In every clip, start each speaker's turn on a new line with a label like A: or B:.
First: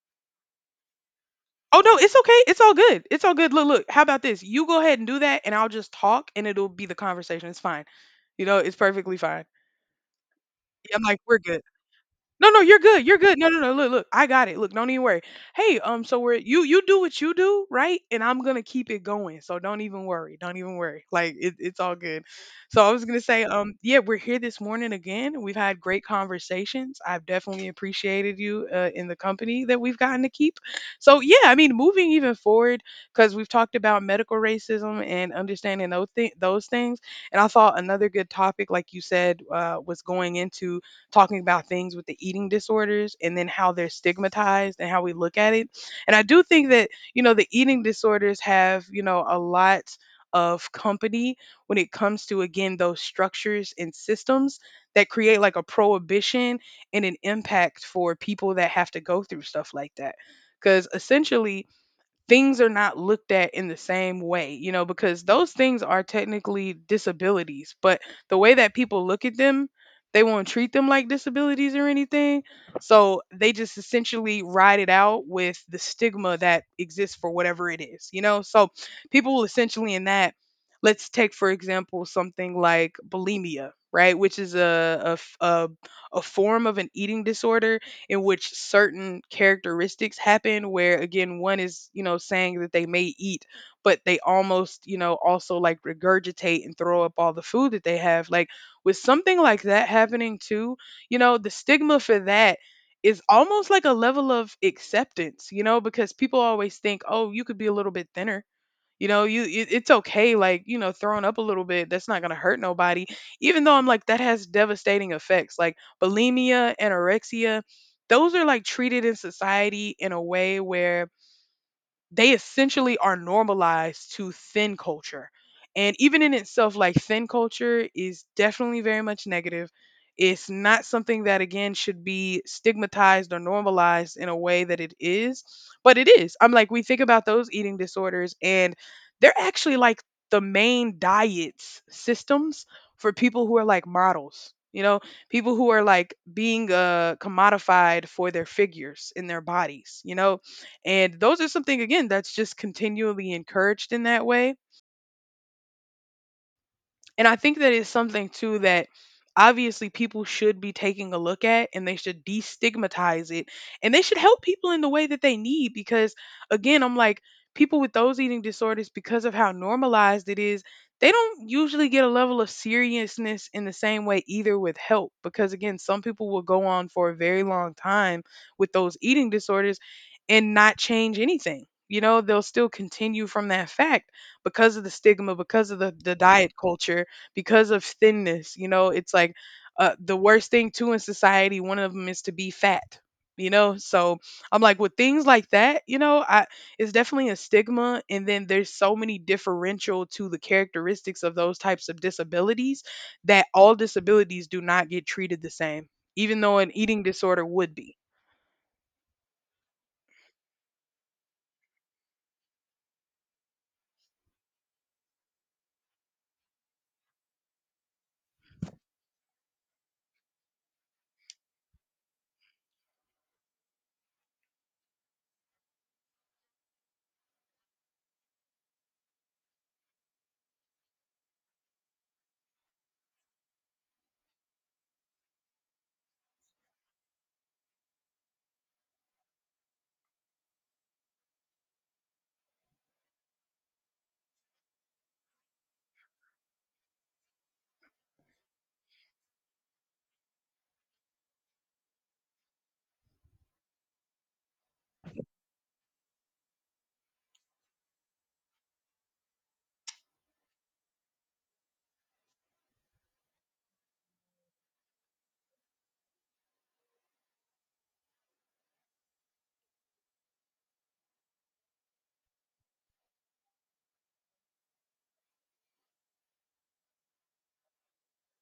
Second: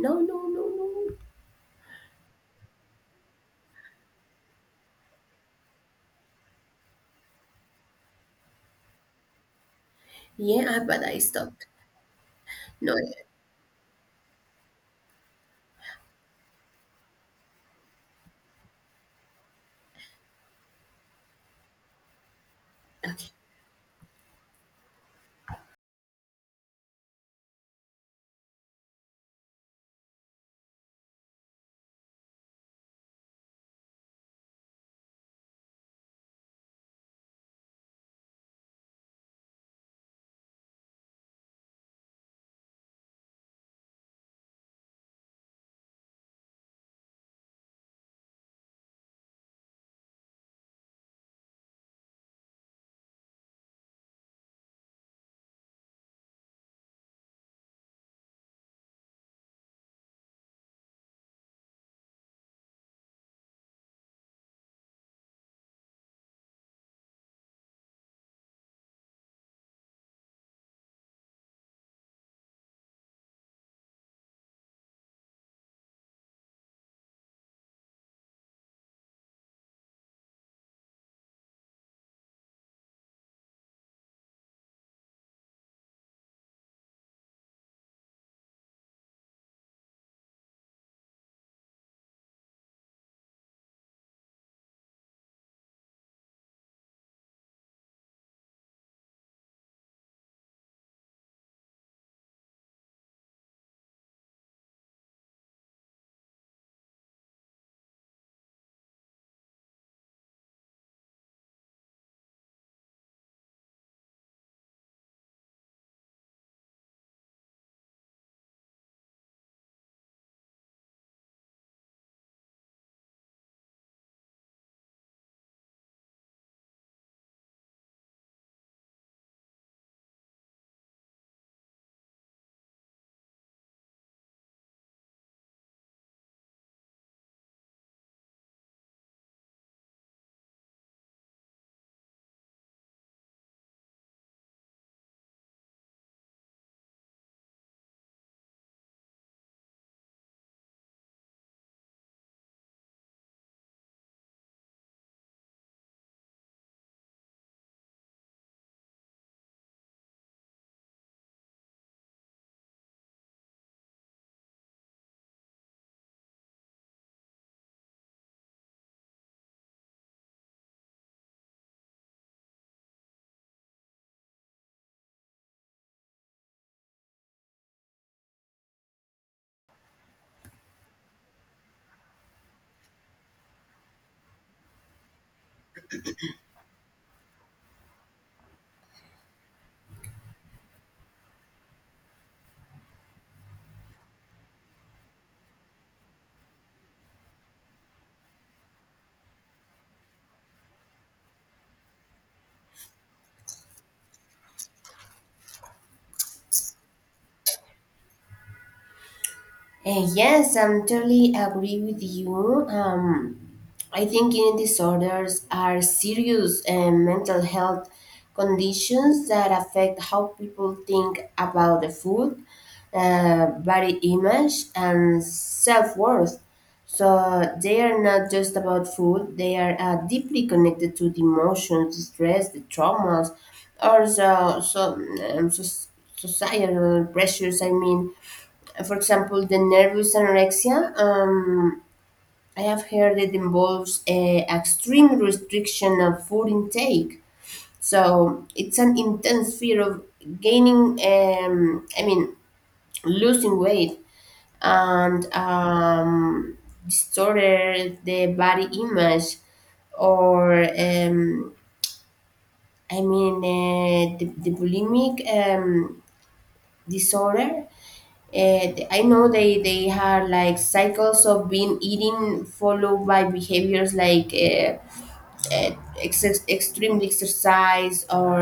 A: No, no, no, no.
B: Oh no, it's okay. It's all good. It's all good. Look, look. How about this? You go ahead and do that, and I'll just talk, and it'll be the conversation. It's fine. It's perfectly fine.
A: Yeah,
B: Yeah, I'm
A: but I
B: like, we're good.
A: stopped.
B: No, no, you're
A: No.
B: good. You're good. No, no, no. Look, look. I got it. Look, don't even worry. Hey, so we're you do what you do, right? And I'm gonna keep it going. So don't even worry. Don't even worry. Like it's all good. So I was gonna
A: Okay.
B: say, yeah, we're here this morning again. We've had great conversations. I've definitely appreciated you in the company that we've gotten to keep. So yeah, I mean, moving even forward because we've talked about medical racism and understanding those things. And I thought another good topic, like you said, was going into talking about things with the eating disorders and then how they're stigmatized and how we look at it. And I do think that, the eating disorders have, a lot of company when it comes to again those structures and systems that create like a prohibition and an impact for people that have to go through stuff like that because essentially things are not looked at in the same way, you know, because those things are technically disabilities, but the way that people look at them, they won't treat them like disabilities or anything. So they just essentially ride it out with the stigma that exists for whatever it is, you know? So people will essentially in that, let's take, for example, something like bulimia, right? Which is a, a f- a- a form of an eating disorder in which certain characteristics happen, where again, one is, you know, saying that they may eat but they almost, you know, also like regurgitate and throw up all the food that they have. Like with something like that happening too, you know, the stigma for that is almost like a level of acceptance. You know, because people always think, oh, you could be a little bit thinner, you know, it's okay, like, you know, throwing up a little bit. That's not gonna hurt nobody. Even though I'm like, that has devastating effects, like bulimia, anorexia. Those are like treated in society in a way where they essentially are normalized to thin culture. And even in itself, like, thin culture is definitely very much negative. It's not something that, again, should be stigmatized or normalized in a way that it is, but it is. I'm like, we think about those eating disorders, and they're actually like the main diets systems for people who are like models, you know, people who are like being commodified for their figures in their bodies, you know, and those are something again that's just continually encouraged in that way. And I think that is something too, that obviously people should be taking a look at, and they should destigmatize it, and they should help people in the way that they need. Because again, I'm like, people with those eating disorders, because of how normalized it is, they don't usually get a level of seriousness in the same way either with help. Because again, some people will go on for a very long time with those eating disorders and not change anything. You know, they'll still continue from that fact because of the stigma, because of the diet culture, because of thinness. You know, it's like, the worst thing too in society, one of them, is to be fat. You know, so I'm like, with things like that, you know, I, it's definitely a stigma, and then there's so many differential to the characteristics of those types of disabilities that all disabilities do not get treated the same, even though an eating disorder would be.
A: Yes, I'm totally agree with you. I think eating disorders are serious and mental health conditions that affect how people think about the food, body image, and self worth. So they are not just about food; they are deeply connected to the emotions, the stress, the traumas, or um, so societal pressures. I mean, for example, the nervous anorexia. I have heard it involves a extreme restriction of food intake. So it's an intense fear of gaining, um, I mean, losing weight, and distorted the body image, or the bulimic disorder. And I know they had like cycles of being eating followed by behaviors like extreme exercise, or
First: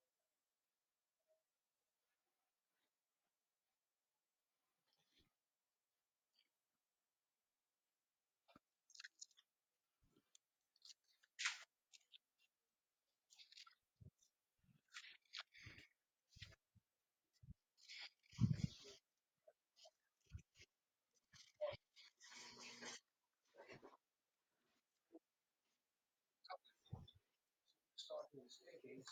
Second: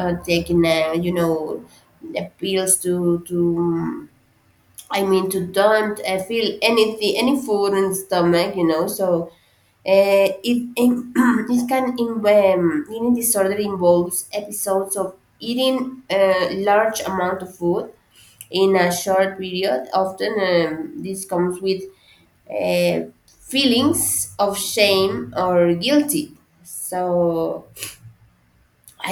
A: taking, the pills to mm, I mean, to don't feel anything, any food in stomach, you know. So eating disorder involves episodes of eating a large amount of food in a short period. Often, this comes with feelings of shame or guilty. So,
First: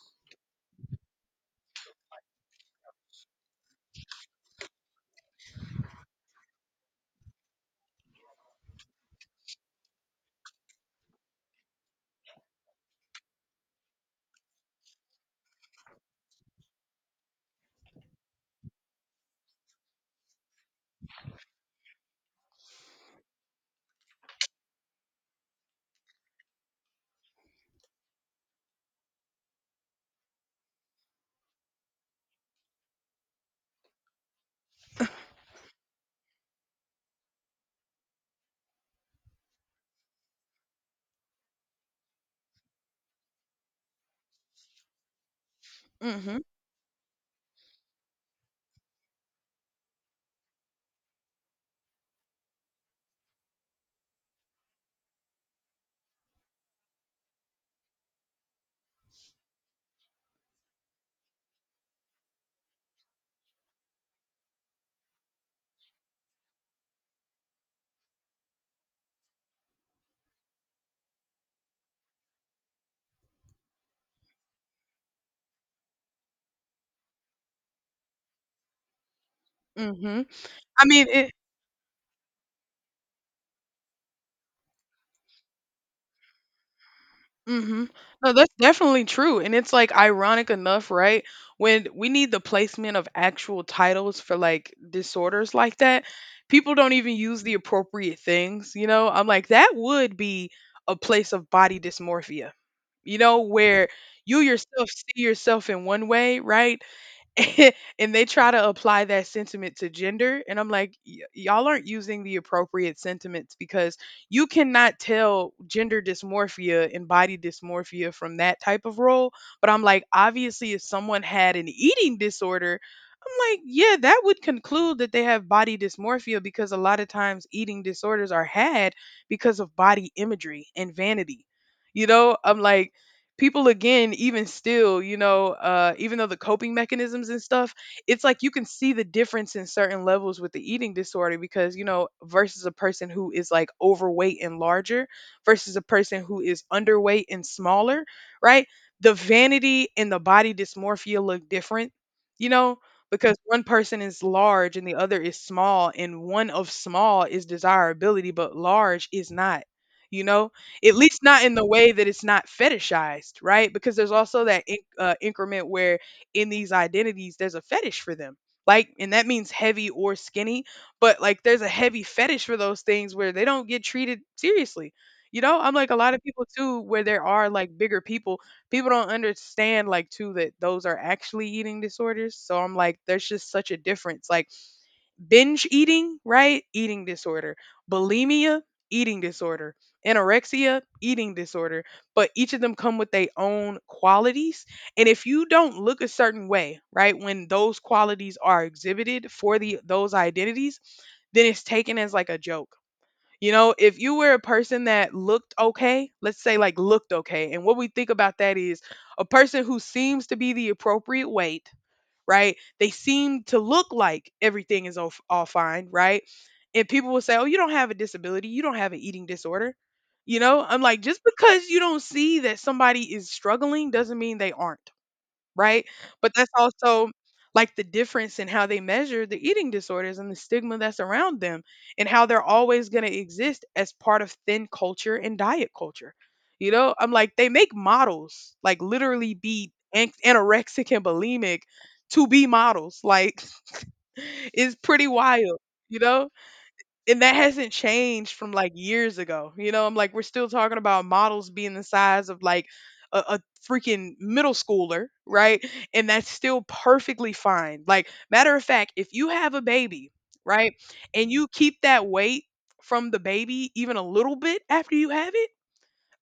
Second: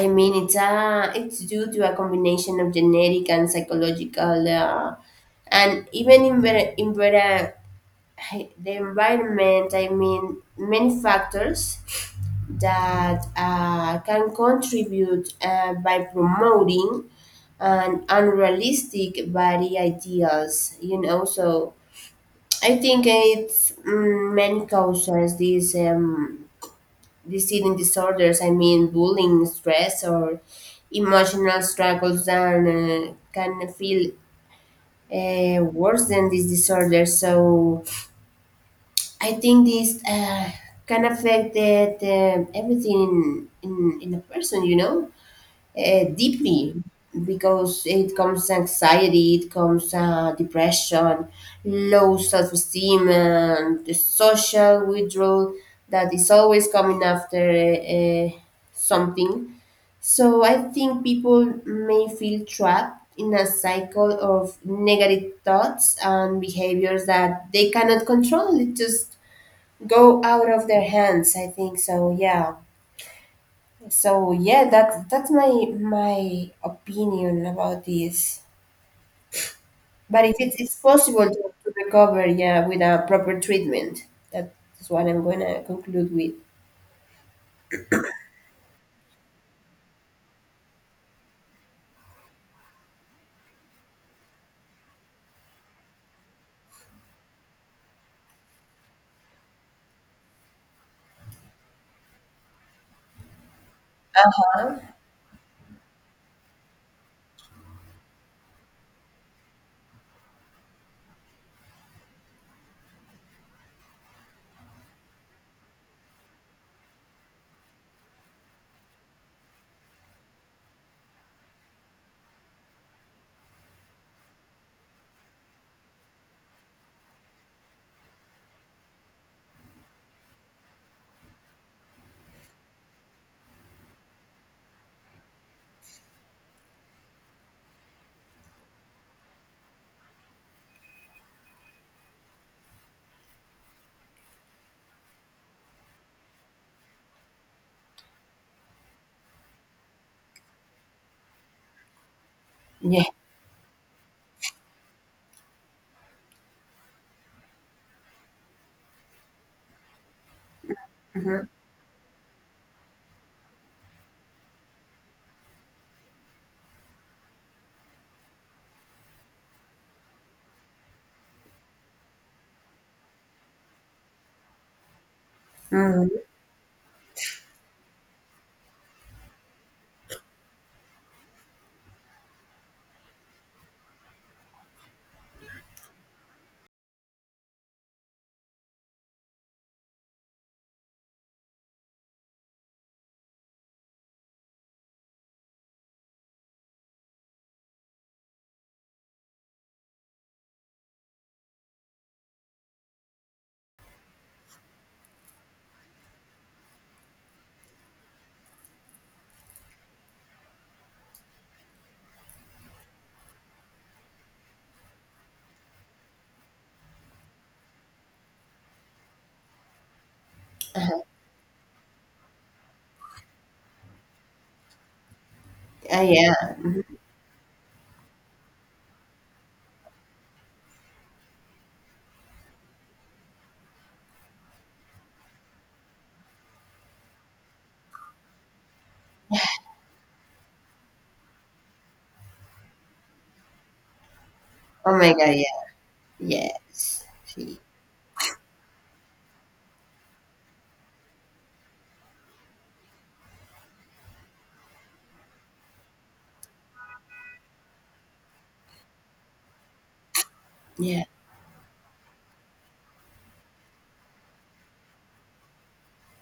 A: I mean, it's due to a combination of genetic and psychological, and even the environment. I mean, many factors that can contribute by promoting an unrealistic body ideals. You know, so I think it's, many causes. These eating disorders, I mean bullying, stress, or emotional struggles, and can feel worse than these disorders. So I think this can affect that, everything in a person, you know,
B: Mm hmm.
A: deeply, because it comes anxiety, it comes depression, low self esteem, and the social withdrawal that is always coming after something. So I think people may feel trapped in a cycle of negative thoughts and behaviors that they cannot control. It just go out of their hands. I think so. Yeah. So, yeah, that's my opinion about this.
B: Mm hmm.
A: But if it's
B: I mean,
A: possible
B: it,
A: to recover, yeah, with a proper treatment, that's what I'm gonna conclude with.
B: mhm. No, that's definitely true, and it's, like, ironic enough, right, when we need the placement of actual titles for, like, disorders like that, people don't even use the appropriate things, you know? I'm like, that would be a place of body dysmorphia, you know, where you yourself see yourself in one way, right? And they try to apply that sentiment to gender, and I'm like, "Y- y'all aren't using the appropriate sentiments, because you cannot tell gender dysmorphia and body dysmorphia from that type of role. But I'm like, obviously, if someone had an eating disorder, I'm like, yeah, that would conclude that they have body dysmorphia, because a lot of times eating disorders are had because of body imagery and vanity. You know, I'm like, people again, even still, you know, even though the coping mechanisms and stuff, it's like, you can see the difference in certain levels with the eating disorder, because, you know, versus a person who is like overweight and larger versus a person who is underweight and smaller, right? The vanity and the body dysmorphia look different, you know,
A: Yeah.
B: because one person is large and the other is small, and one of small is desirability, but large is not, you know, at least not in the way that it's not fetishized, right? Because there's also that increment where in these identities there's a fetish for them. Like, and that means heavy or skinny, but like there's a heavy fetish for those things where they don't get treated seriously. You know, I'm like, a
A: Hmm.
B: lot of people too, where there are like bigger people, people don't understand like too, that those are actually eating disorders. So I'm like, there's just such a difference. Like, binge eating, right? Eating disorder. Bulimia, eating disorder. Anorexia, eating disorder. But each of them come with their own qualities. And if you don't look a certain way, right, when those qualities are exhibited for the those identities, then it's taken as like a joke. You know, if you were a person that looked okay, let's say, like, looked okay, and what we think about that is a person who seems to be the appropriate weight, right? They seem to look like everything is all fine, right? And people will say, "Oh, you don't have a disability. You don't have an eating disorder." You know, I'm like, just because you don't see that somebody is struggling doesn't mean they aren't, right? But
A: Yeah.
B: that's also like the difference in how they measure the eating disorders and the stigma that's around them and how they're always going to exist as part of thin culture and diet culture. You know, I'm like, they make models like literally be anorexic and bulimic to be models. Like, it's
A: Oh
B: pretty
A: my God. Yeah.
B: wild, you know?
A: Yes.
B: And that
A: She.
B: hasn't changed from like years ago. You know, I'm like, we're still talking about models being the size of like a freaking middle schooler, right? And that's still perfectly fine. Like, matter of fact, if you have a baby, right,
A: Yeah.
B: and you keep that weight from the baby even a little bit after you have it,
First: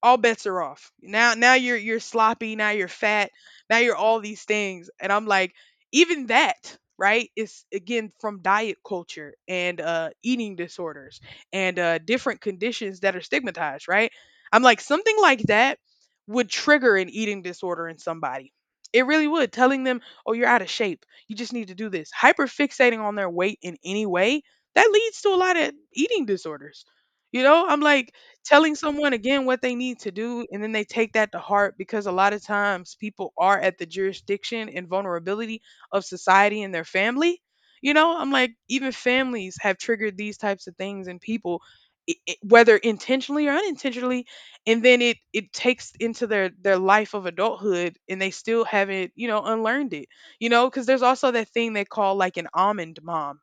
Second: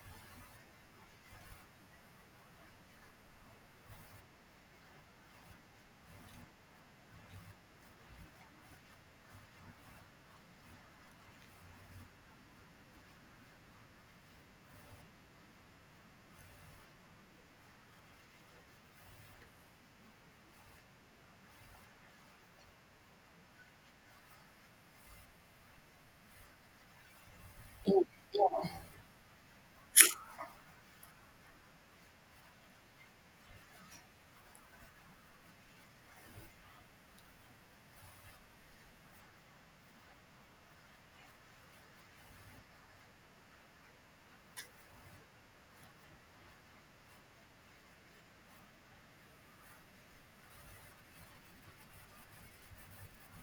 B: all bets are off. Now you're sloppy, now you're fat, now you're all these things. And I'm like, even that, right, is again from diet culture and eating disorders and different conditions that are stigmatized, right? I'm like, something like that would trigger an eating disorder in somebody. It really would. Telling them, "Oh, you're out of shape. You just need to do this." Hyperfixating on their weight in any way, that leads to a lot of eating disorders. You know, I'm
A: Yeah.
B: like, telling someone again what they need to do, and then they take that to heart, because a lot of times people are at the jurisdiction and vulnerability of society and their family. You know, I'm like, even families have triggered these types of things in people, whether intentionally or unintentionally, and then it takes into their life of adulthood, and they still haven't, you know, unlearned it. You know, because there's also that thing they call like an almond mom.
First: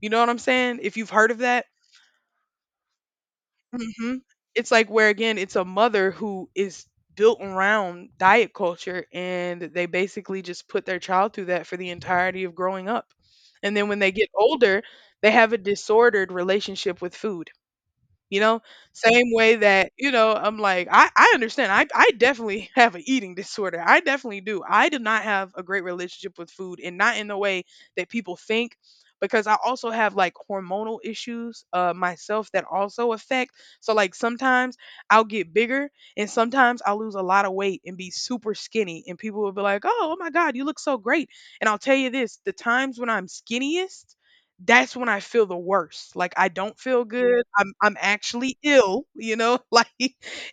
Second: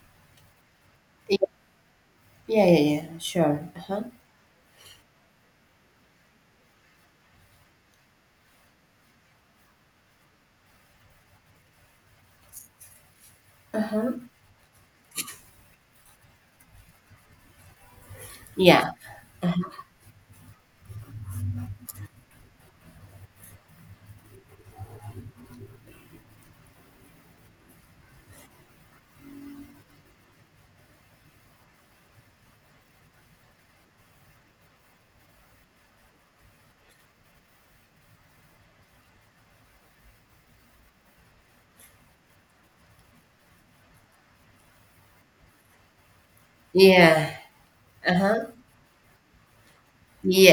B: You know what I'm saying, if you've heard
A: Yeah.
B: of
A: Yeah.
B: that.
A: Yeah. Yeah, sure. Uh huh.
B: Hmm. It's like where again, it's a mother who is built around diet culture, and they basically just put their child through that for the entirety of growing up. And
A: Uh
B: then when
A: huh.
B: they get older, they have a disordered relationship with food, you know,
A: Yeah.
B: same way that, you know, I'm like, I understand, I definitely have an eating disorder. I definitely do. I do not have a great relationship with food, and not in the way that people think, because I also have like hormonal issues, myself, that also affect. So like sometimes I'll get bigger, and sometimes I'll lose a lot of weight and be super skinny, and people will be like, oh my God, you look so great. And I'll tell you this, the times when I'm skinniest, that's when I feel the worst. Like I don't feel
A: Yeah.
B: good. I'm
A: Uh huh.
B: actually ill, you know? Like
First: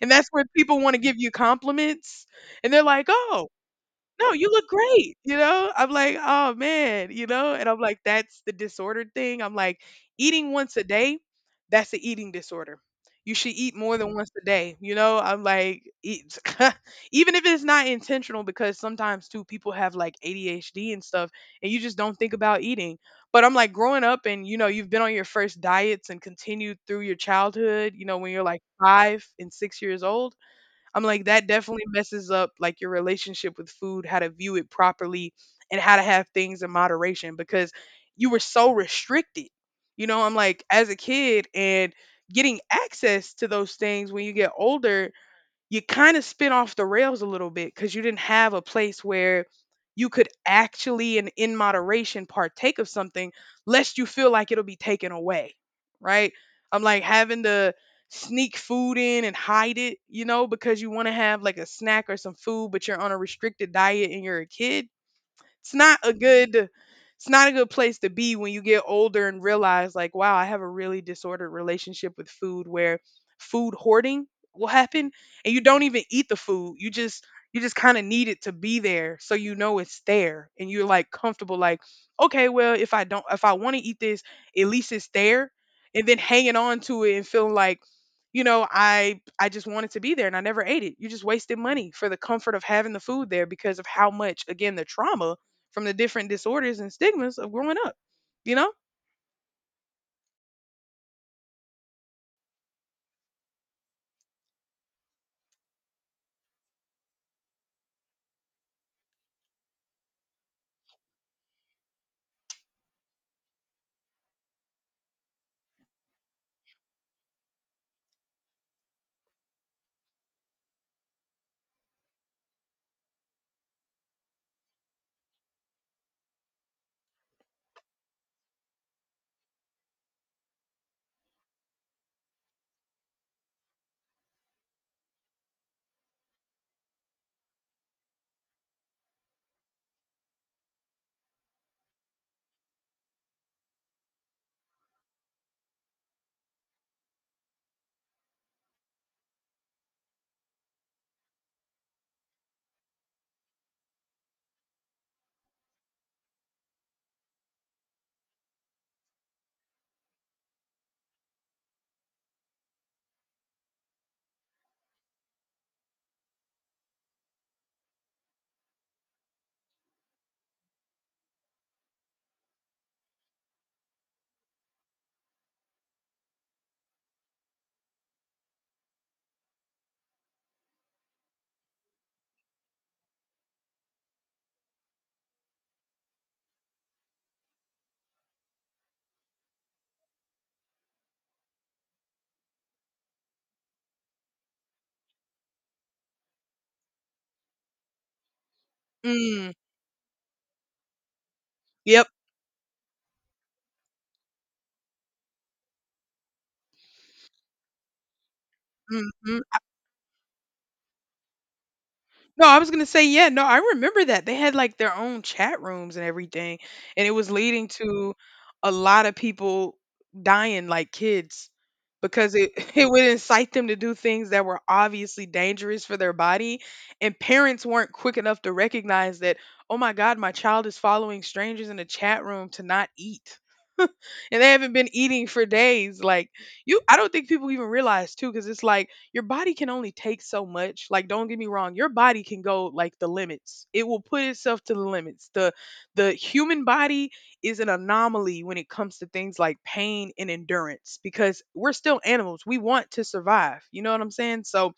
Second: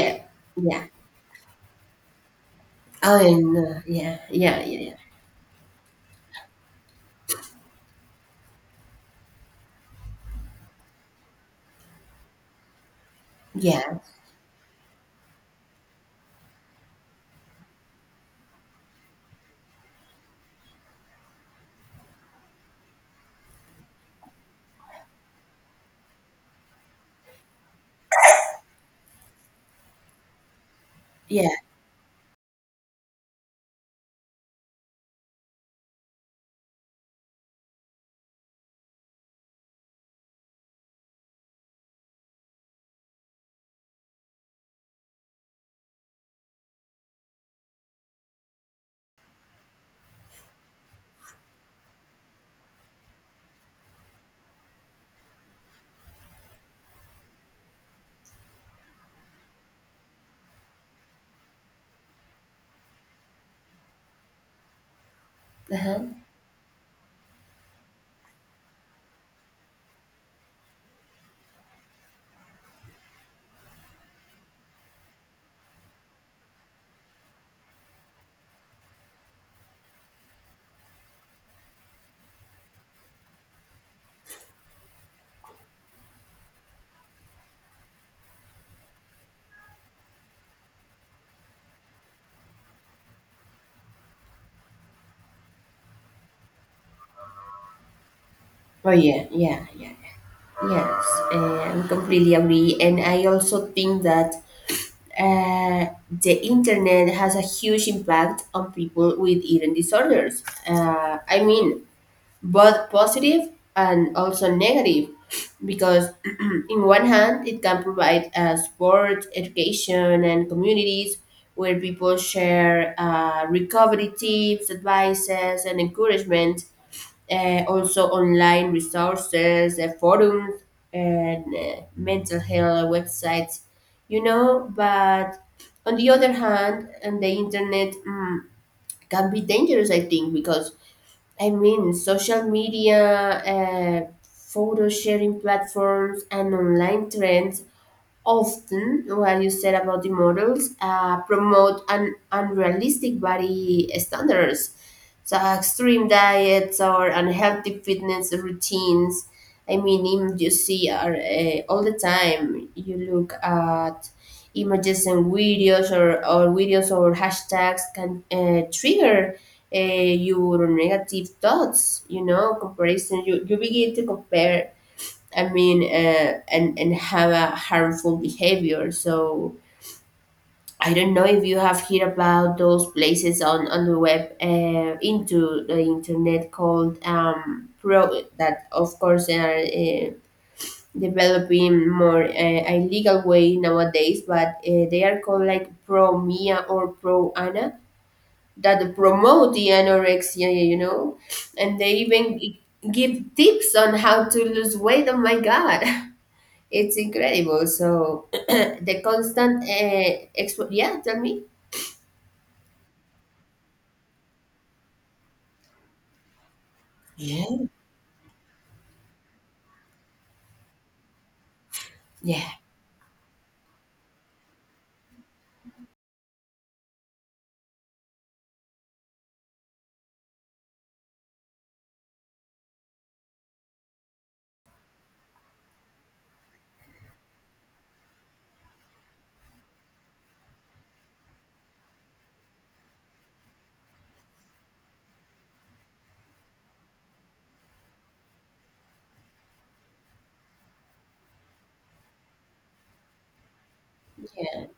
B: and that's when people
A: Yeah.
B: want to give you compliments and they're like,
A: Oh,
B: "Oh,
A: and yeah.
B: no, you
A: Yeah.
B: look
A: Yeah.
B: great, you know? I'm like, "Oh, man," you know? And I'm like, "That's the disordered thing." I'm like, "Eating once a day, that's an eating disorder. You should eat more
A: Yeah.
B: than once a day," you know? I'm like, "Eat even if it's not intentional, because sometimes too people have like ADHD and stuff, and you just don't think about eating." But I'm like, growing up and, you know, you've been on your first diets and continued through your childhood, you know, when you're like 5 and 6 years old, I'm like,
A: Yeah.
B: that
A: Yeah.
B: definitely messes up like your relationship with food, how to view it properly, and how to have things in moderation because you were so restricted. You know, I'm like, as a kid, and getting access to those things when you get older, you kind of spin off the rails a little bit because you didn't have a place where you could actually, and in moderation, partake of something lest you feel like it'll be taken away, right? I'm like having to sneak food in and hide it, you know, because you want to have like a snack or some food, but you're on a restricted diet and you're a kid. It's
A: Uh
B: not
A: huh.
B: a good, it's not a good place to be when you get older and realize like, wow, I have a really disordered relationship with food, where food hoarding will happen, and you don't even eat the food, you just, you just kind of need it to be there so you know it's there, and you're like comfortable. Like, okay, well if I don't, if I want to eat this, at least it's there. And then hanging on to it and feeling like, you know, I just wanted to be there, and I never ate it. You just wasted money for the comfort of having the food there because of how much, again, the trauma from the different disorders and stigmas of growing up, you know?
A: Oh yeah. Yeah. Yeah. Yes, I completely agree. And I also think that the internet has a huge impact on people with eating disorders. I mean, both positive and also negative, because in one hand, it can provide support, education, and communities where people share recovery tips, advices, and encouragement, also online resources, forums, and mental health websites, you know. But on the other hand, and the internet, can be dangerous, I think, because, I mean, social media, photo sharing platforms, and online trends, often what you said about the models, promote unrealistic body standards, so extreme diets or unhealthy fitness routines. I mean, you see are, all the time you look at images and videos, or videos or hashtags can trigger your negative thoughts, you know, comparison. You begin to compare. I mean, and have a harmful behavior. So I don't know if you have heard about those places on the web, into the internet, called pro, that of course they are developing more illegal way nowadays, but they are called like pro Mia or pro Anna, that
B: Mm.
A: promote the anorexia, you know, and they
B: Yep.
A: even give tips on how to lose weight. Oh my God. It's incredible. So, the
B: Mhm.
A: constant yeah, tell me.
B: No, I was gonna say, yeah, no, I remember that. They had like their own chat rooms and everything, and it was
A: Yeah.
B: leading to a lot of people dying, like kids, because
A: Yeah.
B: it it would incite them to do things that were obviously dangerous for their body, and parents weren't quick enough to recognize that, oh my God, my child is following strangers in a chat room to not eat. And they haven't been eating for days. Like, you, I don't think people even realize too, because it's like your body can only take so much. Like don't get me wrong, your body can go like the limits. It will put itself to the limits. The human body is an anomaly when it comes to things like pain and endurance because we're still animals. We want to survive. You know what I'm saying?
A: Yeah,
B: So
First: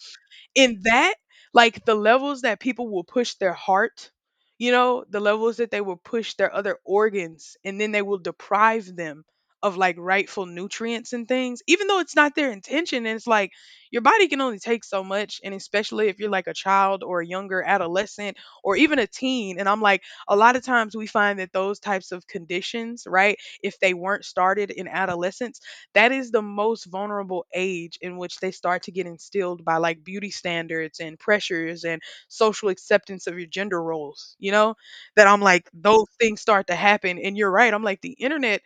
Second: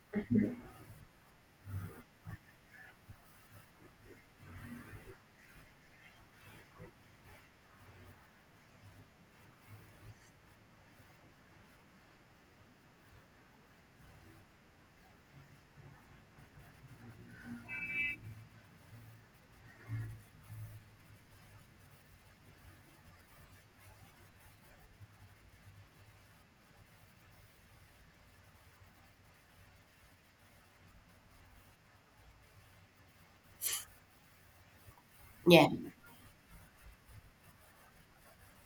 B: in that, like the levels that people will push their heart, you know, the levels that they will push their other organs, and then they will deprive them of like rightful nutrients and things even though it's not their intention, and it's like your body can only take so much, and especially if you're like a child or a younger adolescent or even a teen. And I'm like, a lot of times we find that those types of conditions, right, if they weren't started in adolescence, that is the most vulnerable age in which they start to get instilled by like beauty standards and pressures and social acceptance of your gender roles, you know? That I'm
A: yeah.
B: like, those things start to happen. And you're right. I'm like, the internet,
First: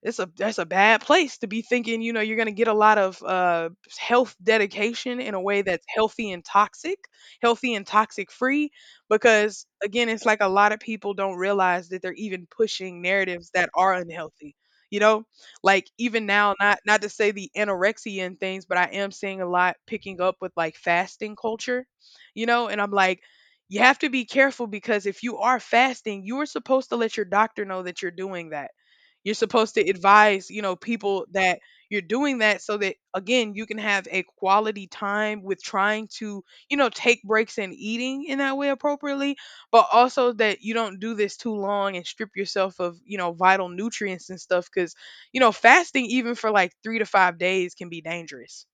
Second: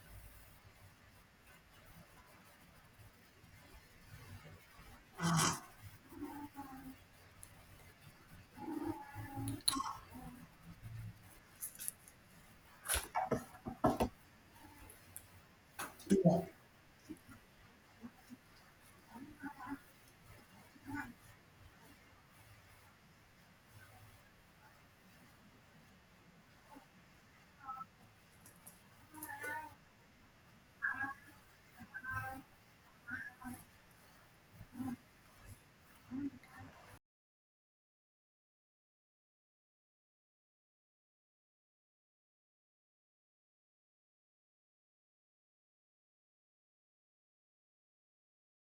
B: it's a, that's a bad place to be thinking you know you're going to get a lot of health dedication in a way that's healthy and toxic, healthy and toxic free, because again it's like a lot of people don't realize that they're even pushing narratives that are unhealthy, you know. Like even now, not to say the anorexia and things, but I am seeing a lot picking up with like fasting culture, you know. And I'm like, you have to be careful, because if you are fasting, you are supposed to let your doctor know that you're doing that. You're supposed to advise, you know, people that you're doing that, so that again, you can have a quality time with trying to, you know, take breaks and eating in that way appropriately, but also that you don't do this too long and strip yourself of, you know, vital nutrients and stuff, cuz, you know, fasting even for like 3 to 5 days can be dangerous,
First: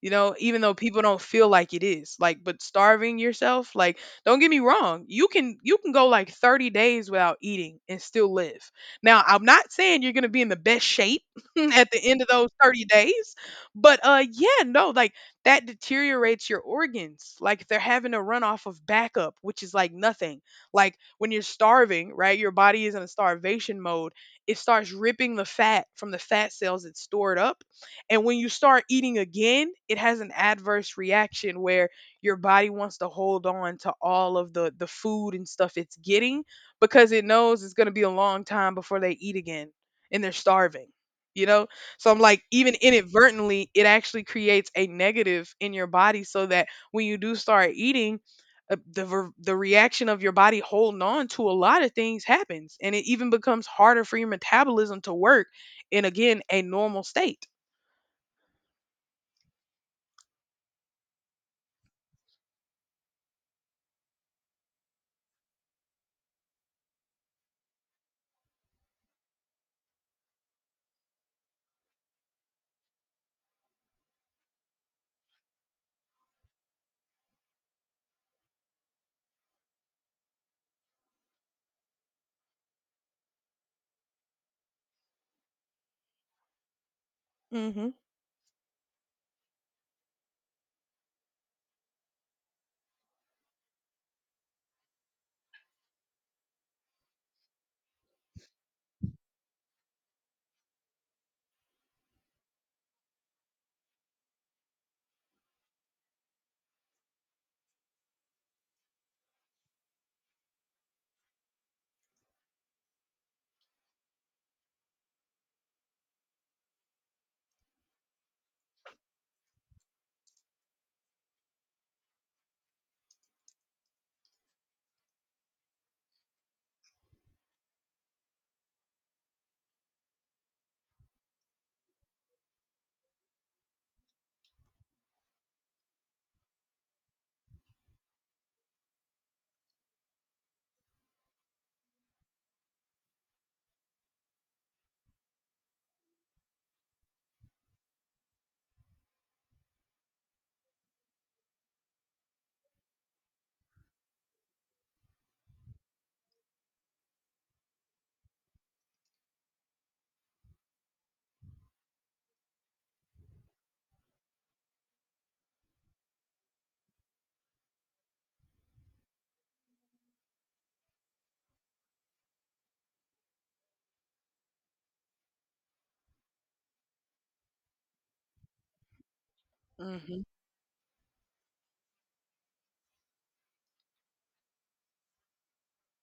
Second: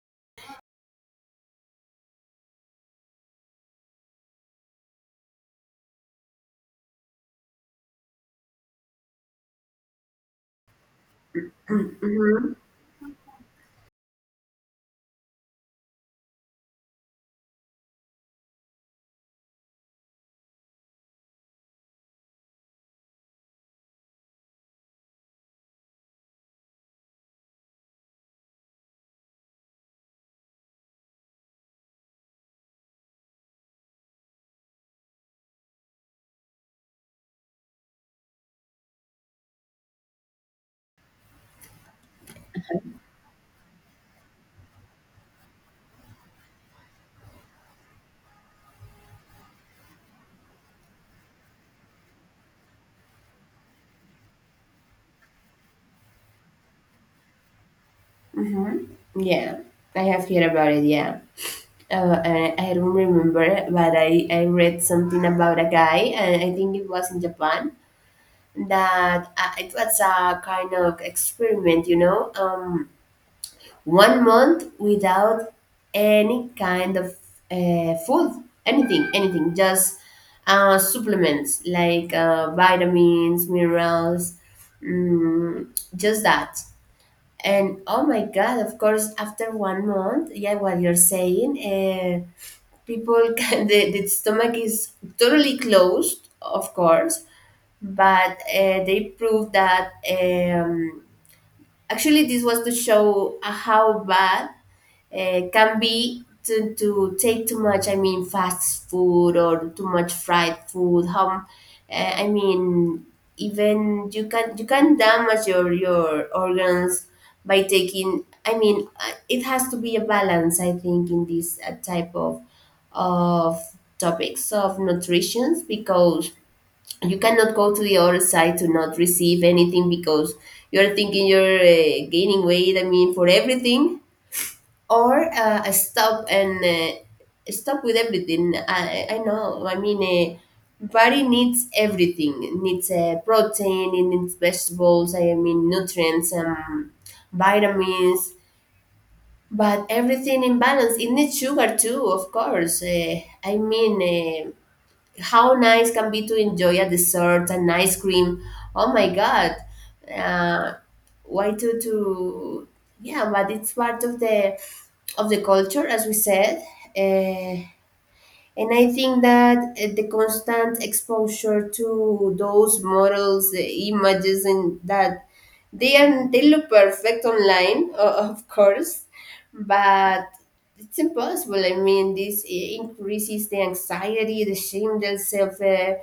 B: you know, even though people don't feel like it is. Like, but starving yourself, like don't get me wrong, you can go like 30 days without eating and still live. Now, I'm not saying you're going to be in the best shape at the end of those
A: Mm-hmm.
B: 30 days, but yeah. No, like that deteriorates your organs, like they're having a run off of backup which is like nothing. Like when you're starving, right, your body is in a starvation mode. It starts ripping the fat from the fat cells it's stored up. And when you start eating again, it has an adverse reaction where your body wants to hold on to all of the food and stuff it's getting, because it knows it's going to be a long time before they eat again, and they're starving. You know? So I'm like, even inadvertently, it actually creates a negative in your body, so that when you do start eating, the reaction of your body holding on to a lot of things happens, and it even becomes harder for your metabolism to work in, again, a normal state.
A: Mm-hmm. Yeah, I have heard about it. Yeah, I don't remember, but I read something about a guy, and I think it was in Japan, that it was a kind of experiment, you know, 1 month without any kind of food, anything, anything, just supplements like vitamins, minerals, mm, just that. And,
B: Mhm.
A: oh my God, of course, after 1 month, yeah, what you're saying, people can, the stomach is totally closed, of course, but they proved that, um, actually this was to show how bad can be to take too much, I mean, fast food or too much fried food. How, I mean, even you can damage your organs by taking. I mean, it has to be a balance. I think in this type of of topics of nutrition, because you cannot go to the other side to not receive anything, because you're thinking you're gaining weight. I mean, for everything, or I stop and stop with everything. I know. I mean, body needs everything. It needs protein. It needs vegetables. I mean, nutrients, and vitamins. But everything in balance. It needs sugar too, of course. I mean, how nice can be to enjoy a dessert and ice cream. Oh my God. Uh, why to Yeah, but it's part of the culture, as we said, uh, and I think that the constant exposure to those models, images, and that they look perfect online, of course,
B: Mhm.
A: but it's impossible. I mean, this increases the anxiety, the shame, the self, uh,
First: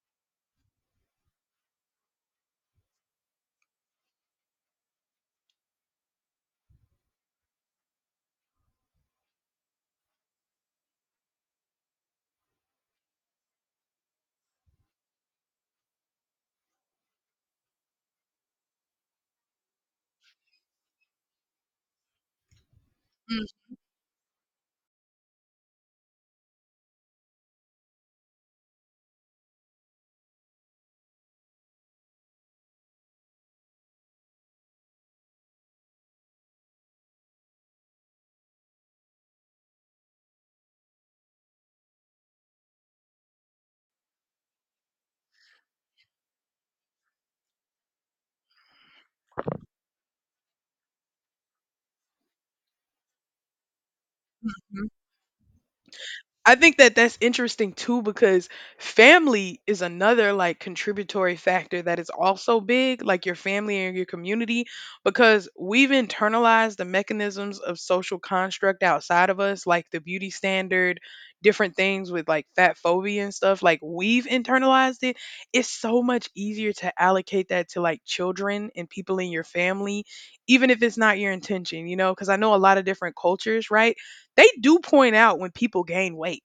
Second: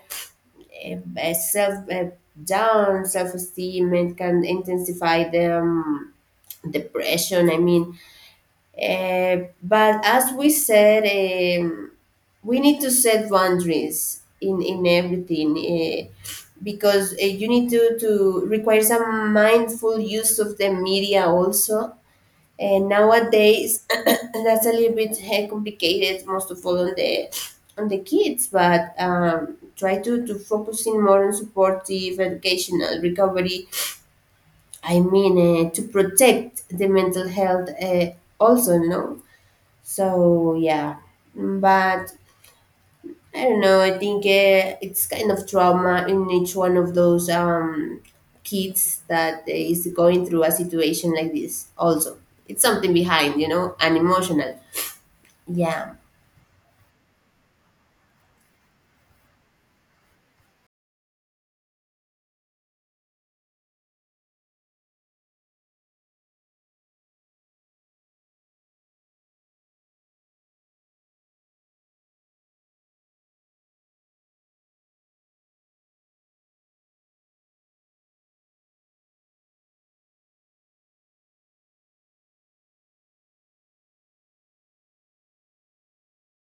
A: uh, self, down, self esteem, and can intensify the depression. I mean, but as we said. Um, we need to set boundaries in everything, because, you need to require some mindful use of the media also, and
B: Mm,
A: nowadays that's a little bit complicated, most of all on the kids, but try to focus in more on supportive educational recovery. I mean, to protect the mental health, also, no. So yeah, but I don't know. I think it's kind of trauma in each one of those, kids that is going through a situation like this. Also, it's something behind, you know, and emotional.
B: mhm.
A: Yeah.
B: I think that that's interesting too, because family is another like contributory factor that is also big, like your family and your community, because we've internalized the mechanisms of social construct outside of us, like the beauty standard, different things with like fat phobia and stuff. Like we've internalized it. It's so much easier to allocate that to like children and people in your family, even if it's not your intention, you know, because I know a lot of different cultures, right? They do point out when people gain weight.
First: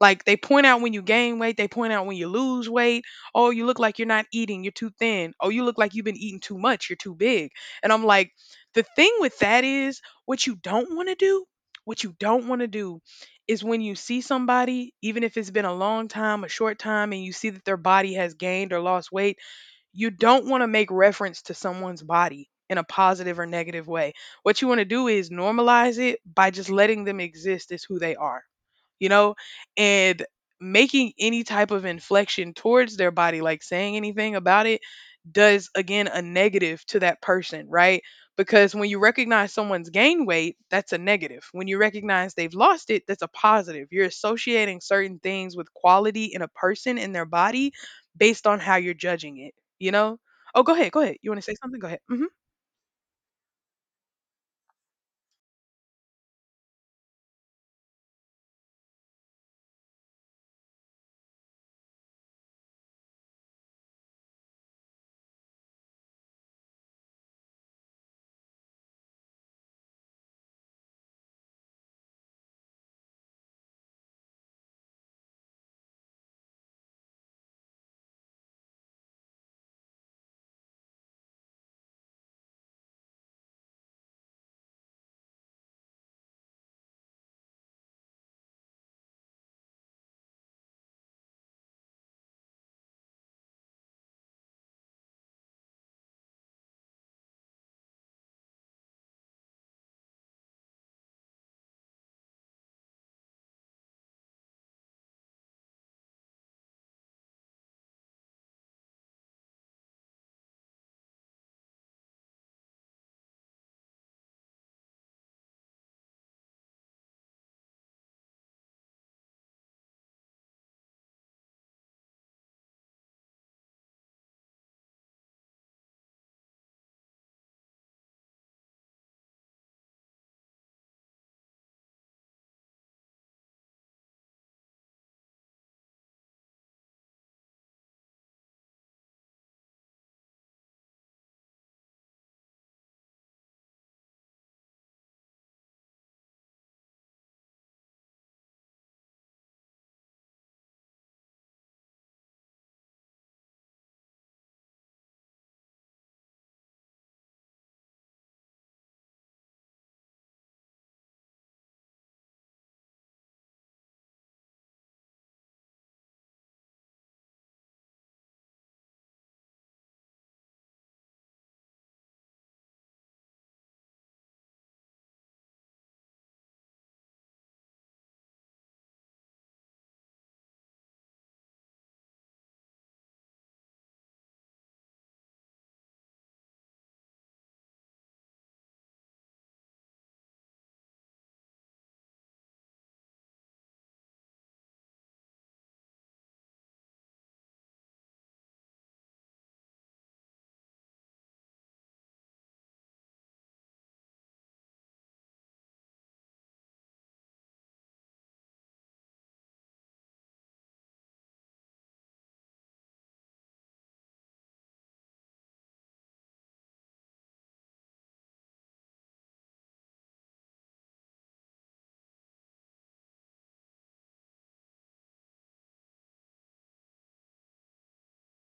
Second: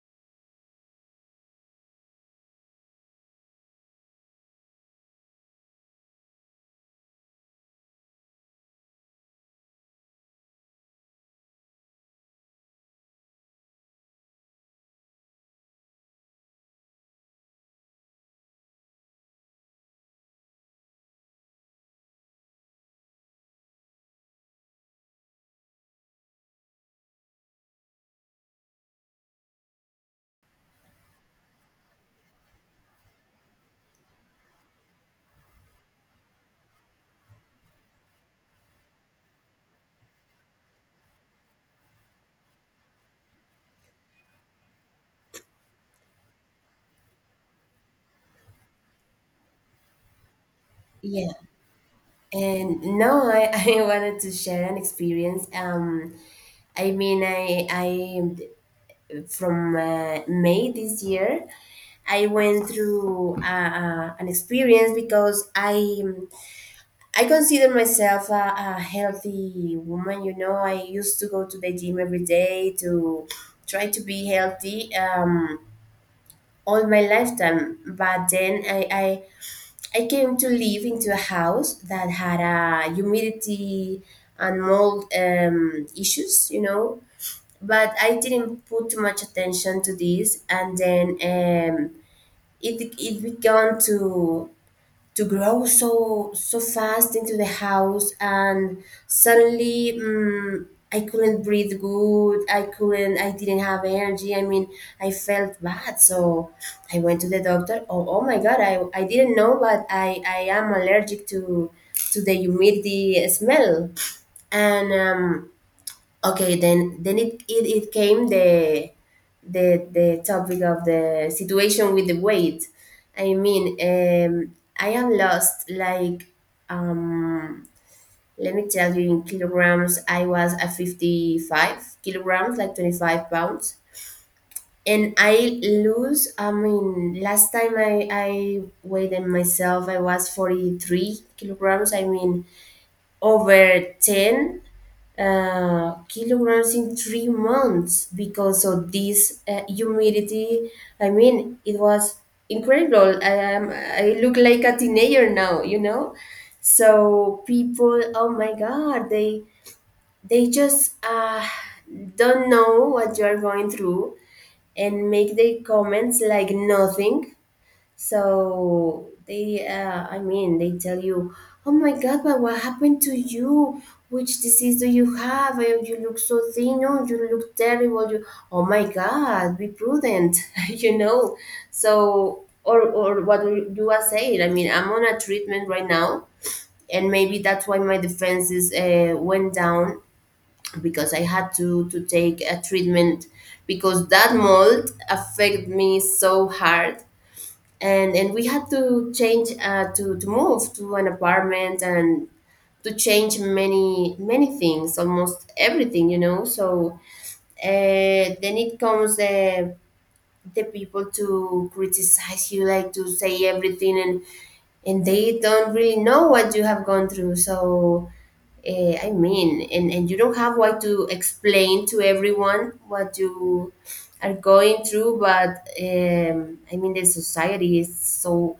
B: Like they point out when you gain weight, they point out when you lose weight. Oh, you look like you're not eating, you're too thin. Oh, you look like you've been eating too much, you're too big. And I'm like, the thing with that is what you don't want to do, what you don't want to do is when you see somebody, even if it's been a long time, a short time, and you see that their body has gained or lost weight, you don't want to make reference to someone's body in a positive or negative way. What you want to do is normalize it by just letting them exist as who they are, you know, and making any type of inflection towards their body, like saying anything about it, does again a negative to that person, right? Because when you recognize someone's gained weight, that's a negative. When you recognize they've lost it, that's a positive. You're associating certain things with quality in a person in their body based on how you're judging it, you know? Oh, go ahead, go ahead.
A: yeah.
B: You want to say something? Go ahead. Hmm.
A: And now I, I wanted to share an experience. I mean, I from May this year, I went through an experience, because I consider myself a healthy woman. You know, I used to go to the gym every day to try to be healthy, all my lifetime. But then I came to live into a house that had a humidity and mold, issues. You know, but I didn't put too much attention to this, and then, it began to grow so fast into the house. And suddenly, I couldn't breathe good. I couldn't. I didn't have energy. I mean, I felt bad, so I went to the doctor. Oh, oh my God, I didn't know, but I am allergic to the humidity smell. And okay, then it came the topic of the situation with the weight. I mean, I am lost like, um, let me tell you in kilograms. I was at 55 kilograms, like 25 pounds, and I lose. I mean, last time I weighed myself, I was 43 kilograms. I mean, over 10 kilograms in 3 months, because of this humidity. I mean, it was incredible. I look like a teenager now, you know. So people, oh my God, they just don't know what you are going through, and make their comments like nothing. So, I mean, they tell you, "Oh my God, but what happened to you? Which disease do you have? You look so thin. Oh, you look terrible. You, oh my God, be prudent, you know." So, or what do I say? I mean, I'm on a treatment right now, and maybe that's why my defenses went down, because I had to take a treatment, because that mold affected me so hard, and we had to change, to move to an apartment, and to change many things, almost everything, you know. So, then it comes the people to criticize you, like to say everything, and they don't really know what you have gone through. So, I mean, and you don't have what to explain to everyone what you are going through. But I mean, the society is so,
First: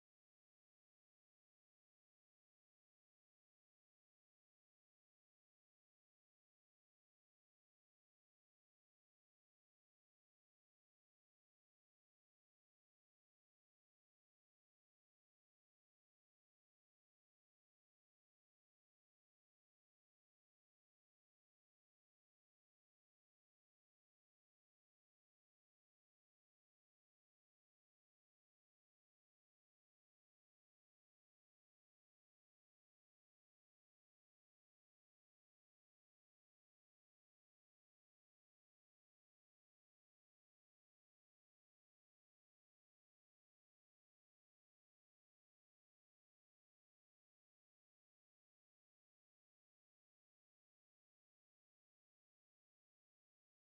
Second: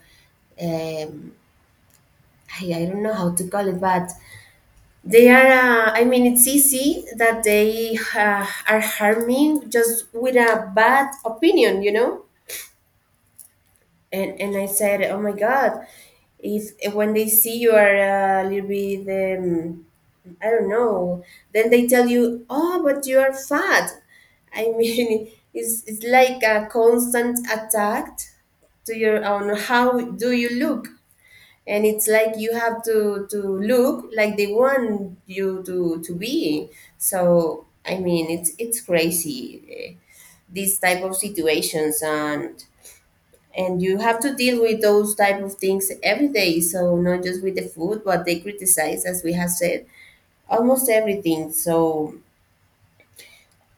A: um, I don't know how to call it, but they are, I mean, it's easy that they are harming just with a bad opinion, you know? And I said, oh my God, if when they see you are a little bit, I don't know, then they tell you, oh, but you are fat. I mean, it's like a constant attack to your own, how do you look? And it's like you have to look like they want you to be. So I mean it's crazy, these type of situations, and you have to deal with those type of things every day, so not just with the food, but they criticize, as we have said, almost everything. So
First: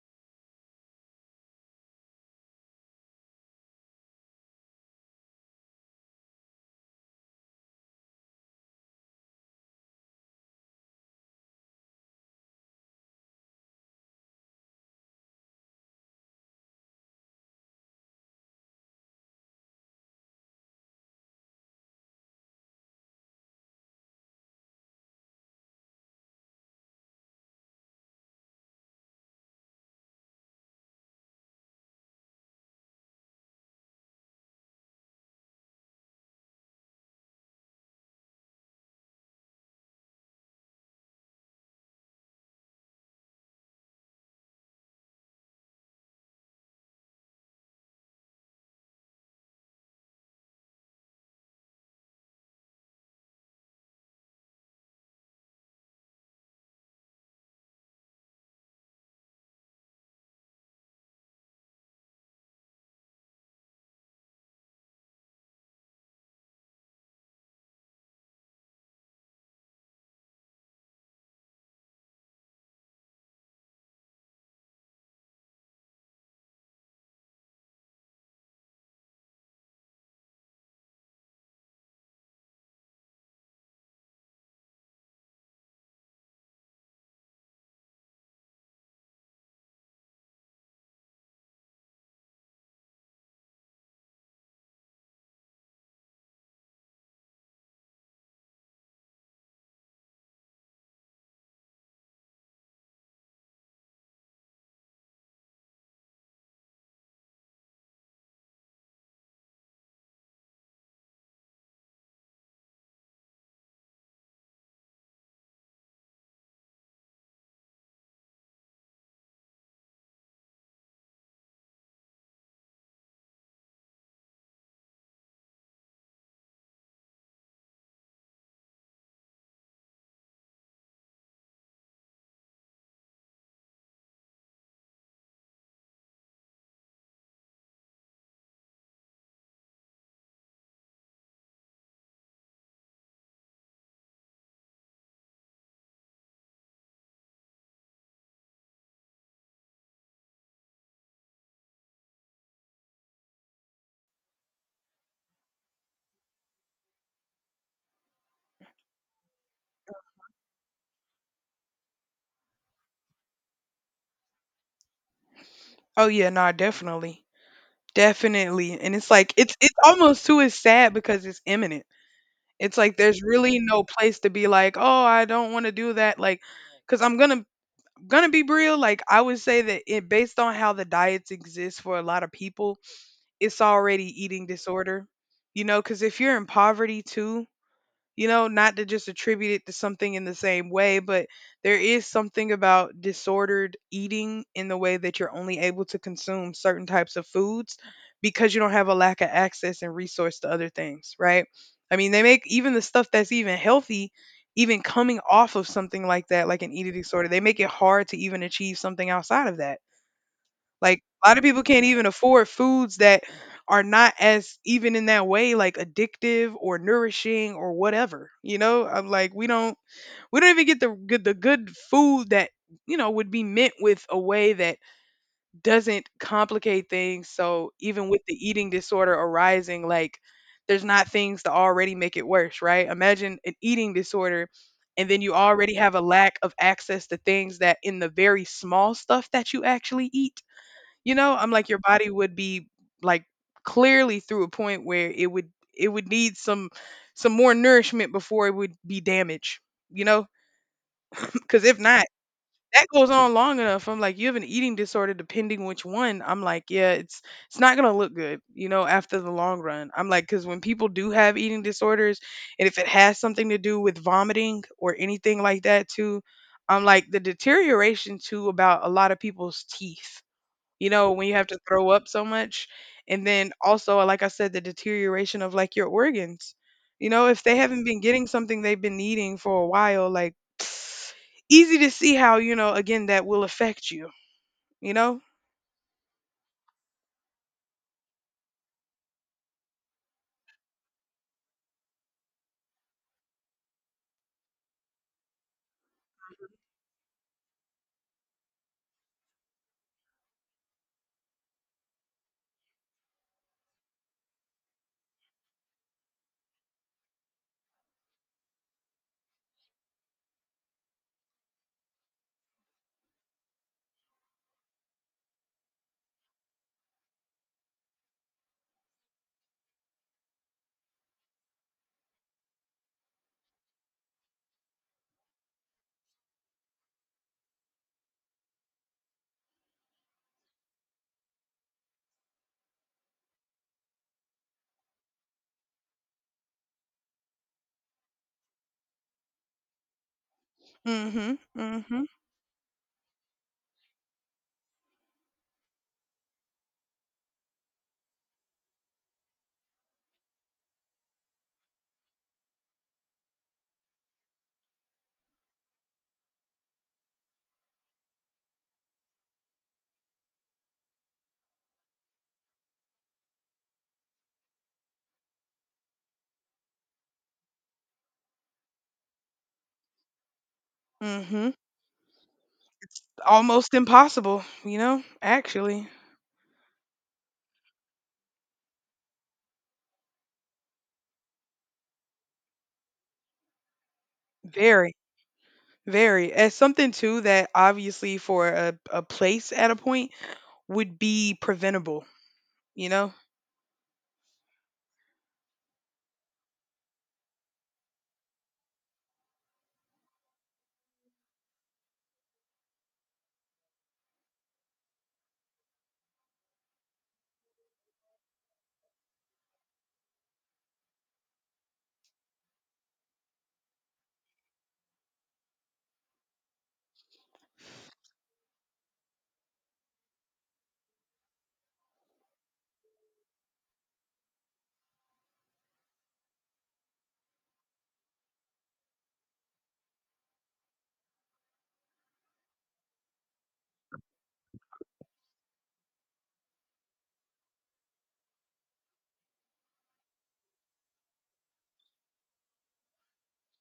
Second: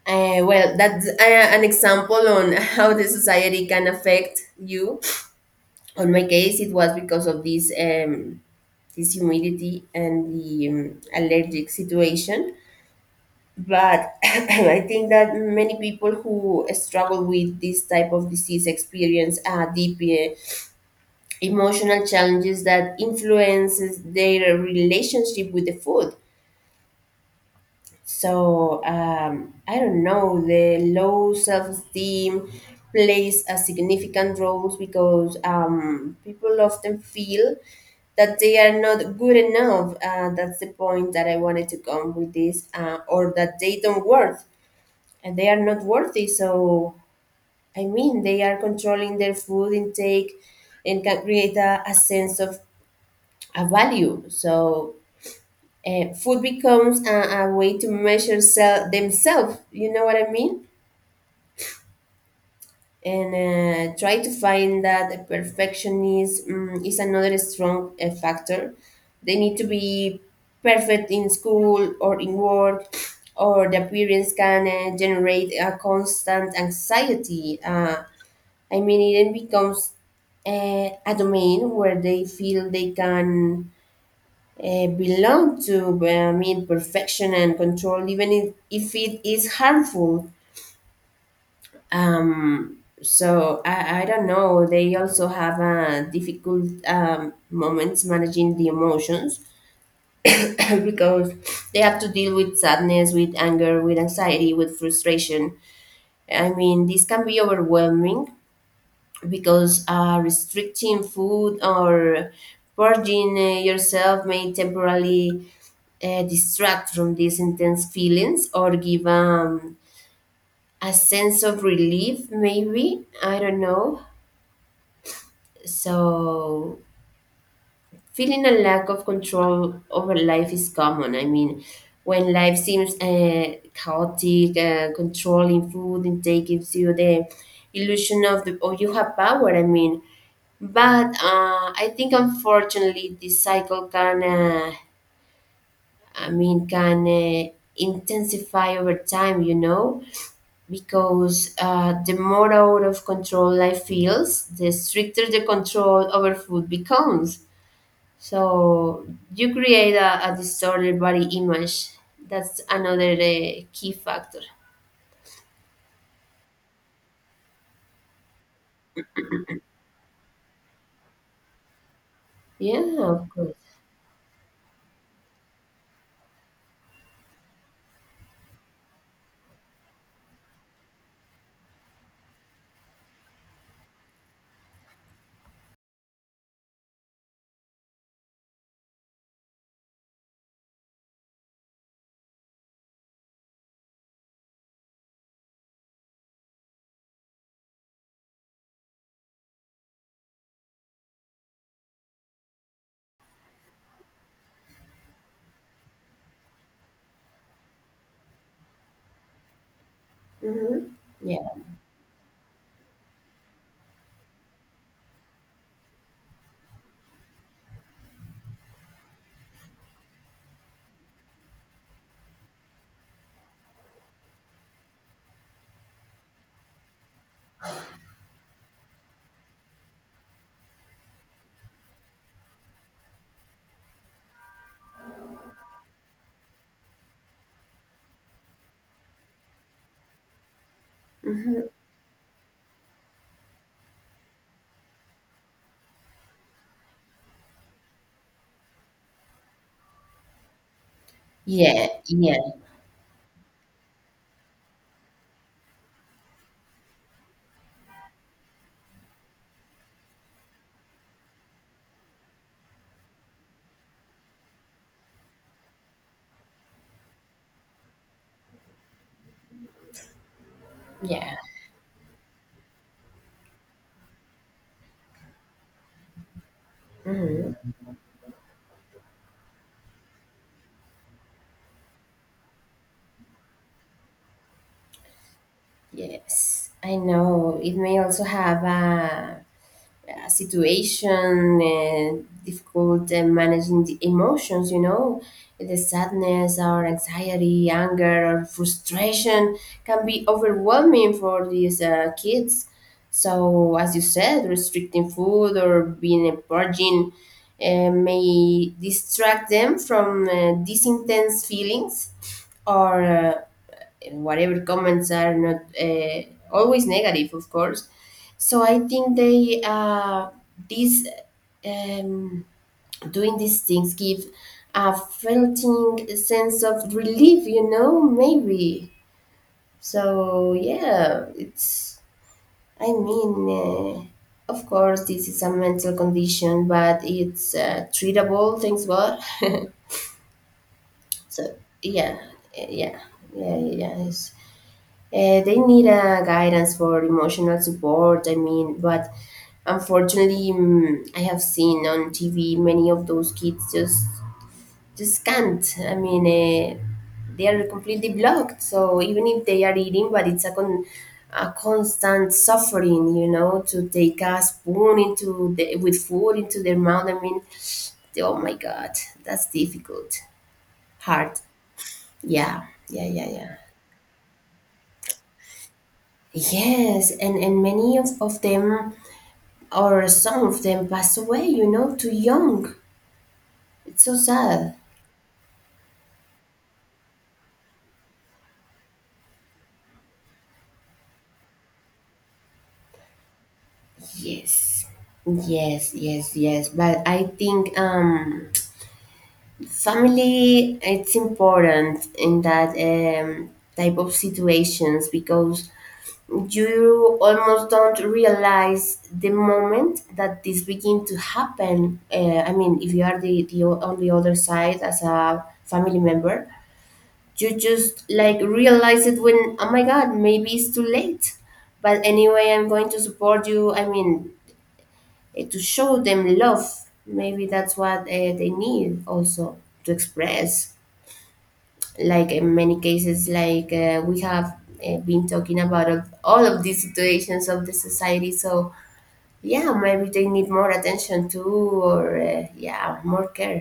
A: well, that's an example on how the society can affect you. On my case it was because of this this humidity and the allergic situation. But I think that many people who struggle with this type of disease experience deep emotional challenges that influences their relationship with the food. So I don't know. The low self esteem plays a significant role because people often feel that they are not good enough. That's the point that I wanted to come with this, or that they don't worth and they are not worthy. So I mean, they are controlling their food intake and can create a sense of a value. So food becomes a way to measure themselves, you know what I mean? And try to find that the perfection is is another strong factor. They need to be perfect in school or in work, or the appearance can generate a constant anxiety. I mean, it then becomes a domain where they feel they can belong to, well, I mean, perfection and control, even if it is harmful. So I don't know. They also have difficult moments managing the emotions, because they have to deal with sadness, with anger, with anxiety, with frustration. I mean, this can be overwhelming because restricting food or purging yourself may temporarily distract from these intense feelings or give a sense of relief, maybe. I don't know. So, feeling a lack of control over life is common. I mean, when life seems chaotic, controlling food intake gives you the illusion of the, oh, you have power. I mean, but I think unfortunately this cycle can, I mean, can uh, intensify over time. You know, because the more out of control life feels, the stricter the control over food becomes. So you create a distorted body image. That's another key factor.
B: Oh yeah, no, definitely, definitely. And it's like, it's almost too is sad, because it's imminent. It's like
A: Yeah,
B: there's
A: of course.
B: really no place to be like, oh, I don't want to do that, like, because I'm gonna be real. Like, I would say that it, based on how the diets exist for a lot of people, it's already eating disorder. You know, because if you're in poverty too, you know, not to just attribute it to something in the same way, but there is something about disordered eating in the way that you're only able to consume certain types of foods because you don't have a lack of access and resource to other things, right? I mean, they make even the stuff that's even healthy, even coming off of something like that, like an eating disorder, they make it hard to even achieve something outside of that.
A: Hmm.
B: Like a lot of
A: Yeah.
B: people can't even afford foods that are not as even in that way like addictive or nourishing or whatever. You know, I'm like we don't even get the good food that, you know, would be meant with a way that doesn't complicate things. So even with the eating disorder arising, like there's not things to already make it worse, right? Imagine an eating disorder and then you already have a lack of access to things that in the very small stuff that you actually eat, you know, I'm
A: Hmm.
B: like your body would be like clearly through a point where it would need some more nourishment before it would be damaged, you know? Cuz if
A: Yeah.
B: not,
A: Yeah.
B: that goes on long enough. I'm like you have an eating disorder depending which one. I'm like, yeah, it's not going to look good, you know, after the long run. I'm like cuz when people do have eating disorders and if it has something to do with vomiting or anything like that too, I'm like the deterioration too about a lot of people's teeth, you know, when you
A: Yeah.
B: have to throw up so much. And then also, like I said, the deterioration of like your organs. You know, if they
A: Hmm.
B: haven't been getting something they've been needing for a while, like easy to see how, you know, again, that will affect you, you know?
A: Yes. I know. It may also have a situation, difficult managing the emotions, you know, the sadness or anxiety, anger or frustration can be overwhelming for these kids. So, as you said, restricting food or being a virgin may distract them from these intense feelings or and whatever comments are not always negative, of course. So I think this, um, doing these things give a felting sense of relief, you know, maybe. So yeah, it's. I mean, of course, this is a mental condition, but it's treatable. Thanks God.
B: Mm hmm.
A: So
B: Mm hmm.
A: yeah, yeah, yeah, yeah. Yeah. They need a guidance for emotional support. I mean, but unfortunately, I have seen on TV many of those kids just can't. I mean, they are completely blocked. So even if they are eating, but it's a constant suffering, you know, to take a spoon into the, with food into their mouth. I mean, oh my God, that's difficult,
B: Mm
A: hard.
B: hmm.
A: Yeah,
B: It's
A: yeah, yeah, yeah.
B: almost impossible, you know, actually.
A: Yes, and many of them or some of them pass away, you know, too young. It's so sad.
B: Very, very. As something too that obviously for a place at a point would be preventable, you know?
A: Yes. Yes, yes, yes. But I think family it's important in that type of situations because you almost don't realize the moment that this begin to happen. I mean, if you are the on the other side as a family member, you just like realize it when, oh my god, maybe it's too late, but anyway I'm going to support you. I mean, to show them love, maybe that's what they need also, to express like in many cases, like we have been talking about all of these situations of the society. So yeah, maybe they need more attention too, or yeah, more care.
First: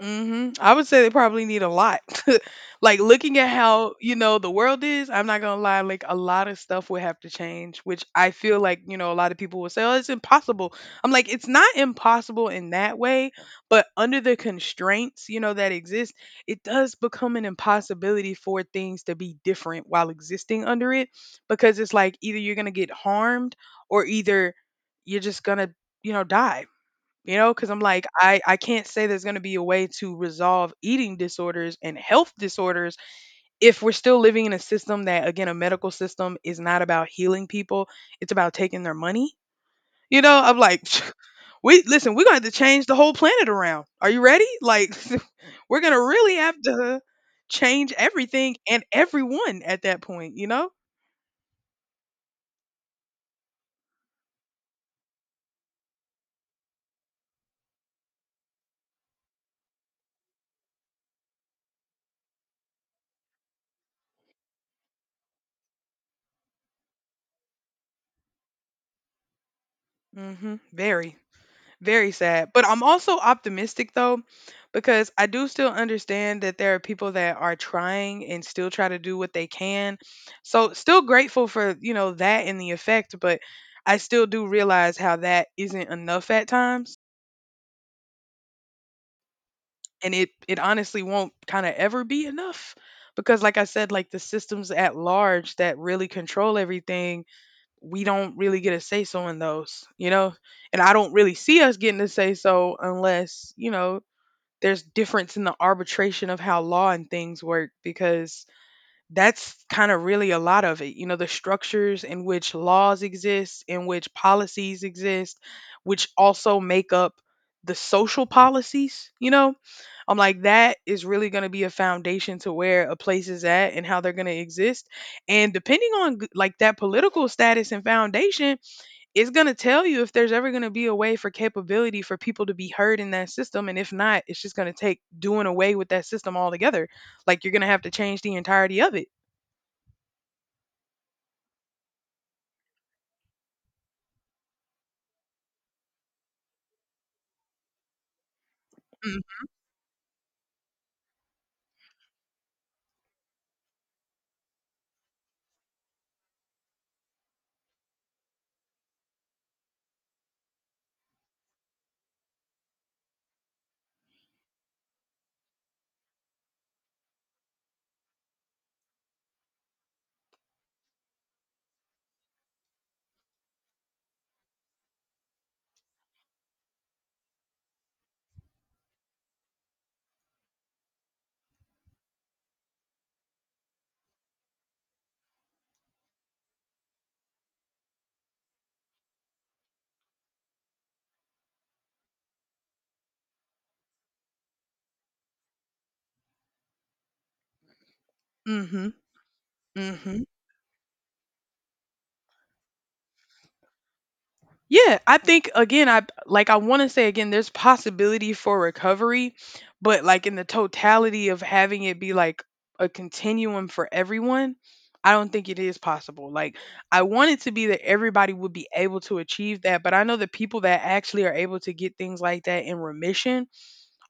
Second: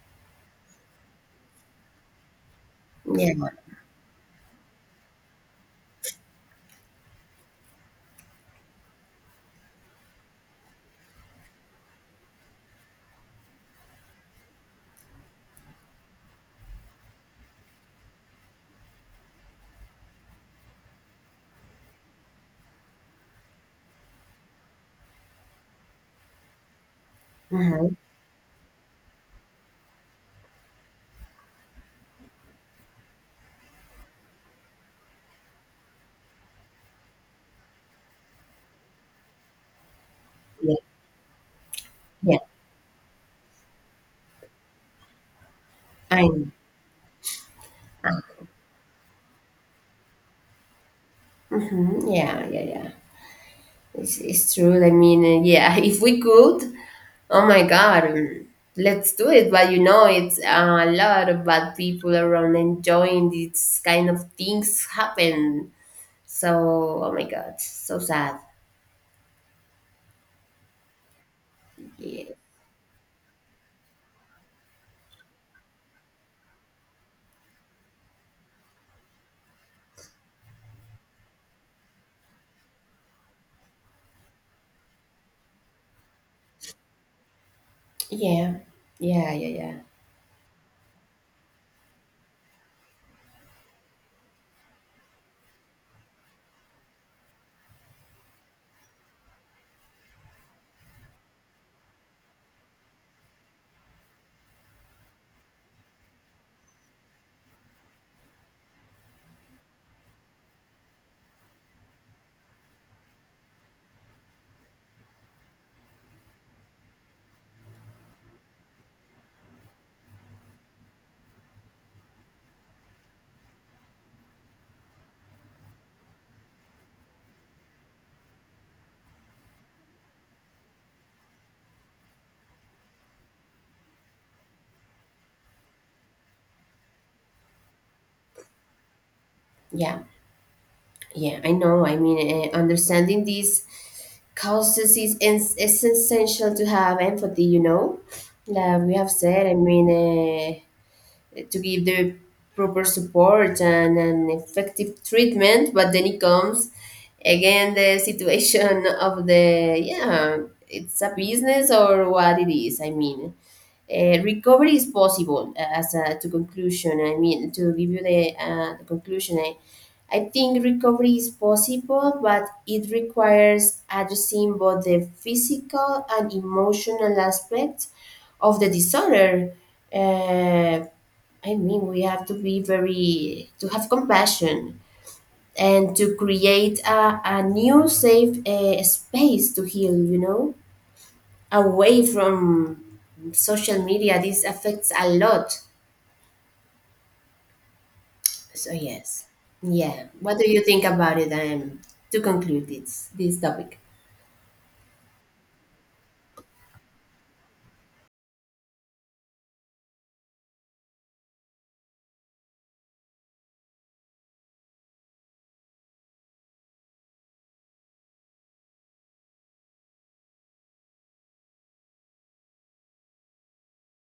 B: Mhm. I would say they probably need a lot. Like
A: Yeah.
B: looking at how, you know, the world is, I'm not going to lie, like a lot of stuff would have to change, which I feel like, you know, a lot of people will say, "Oh, it's impossible." I'm like, "It's not impossible in that way, but under the constraints, you know, that exist, it does become an impossibility for things to be different while existing under it because it's like either you're going to get harmed or either you're just going to, you know, die." You know, because 'cause I'm
A: Uh-huh.
B: like, I can't say there's gonna be a way to resolve eating disorders and health disorders if we're still living in a system that, again, a medical system is not about healing people, it's about taking their money. You know, I'm
A: Yeah,
B: like, we listen, we're gonna
A: yeah,
B: have to change the whole planet around. Are you ready? Like, we're gonna
A: I
B: really
A: know.
B: have to change everything and everyone at that point, you know?
A: Mhm. Yeah, yeah, yeah. It's true. I mean, yeah, if we could, oh my God, let's do it. But you know, it's a lot of bad people around enjoying these kind of things happen. So, oh my God, so sad.
B: Hmm. Very. Very
A: Yeah,
B: sad. But I'm also optimistic though, because I do still understand that there are people that are trying and still try to do what they can. So still grateful for, you know, that and the effect, but I still do realize how that isn't enough at times.
A: yeah, yeah, yeah, yeah,
B: And it honestly won't kind of ever be enough. Because like I said, like the systems at large that really control everything, we don't really get a say so in those, you know? And I don't really see us getting a say so unless, you know, there's difference in the arbitration of how law and things work because that's kind of really a lot of it. You know, the structures in which laws exist, in which policies exist, which also make up the social policies, you know? I'm like, that is really going to be a foundation to where a place is at and how they're going to exist. And depending on like that political status and foundation, it's going to tell you if there's ever going to be a way for capability for people to be heard in that system. And if not, it's just going to take doing away with that system altogether. Like you're going to have to change the entirety of it.
A: yeah. Yeah, I know. I mean, understanding these causes is it's essential to have empathy. You know, like we have said. I mean. Uh, to give the proper support and an effective treatment, but then it comes again the situation of the, yeah, it's a business or what it is. I mean, recovery is possible as a, to conclusion, I mean, to give you the conclusion, I think recovery is possible, but it requires addressing both the physical and emotional aspects of the disorder. uh, I mean, we have to be very, to have compassion and to create a new safe space to heal. You know, away from social media, this affects a lot. So
B: Mm-hmm.
A: yes, yeah.
B: Mm-hmm.
A: What do you think about it? To conclude this topic.
B: Yeah, I think again, I like I want to say again, there's possibility for recovery, but like in the totality of having it be like a continuum for everyone, I don't think it is possible. Like I want it to be that everybody would be able to achieve that, but I know the people that actually are able to get things like that in remission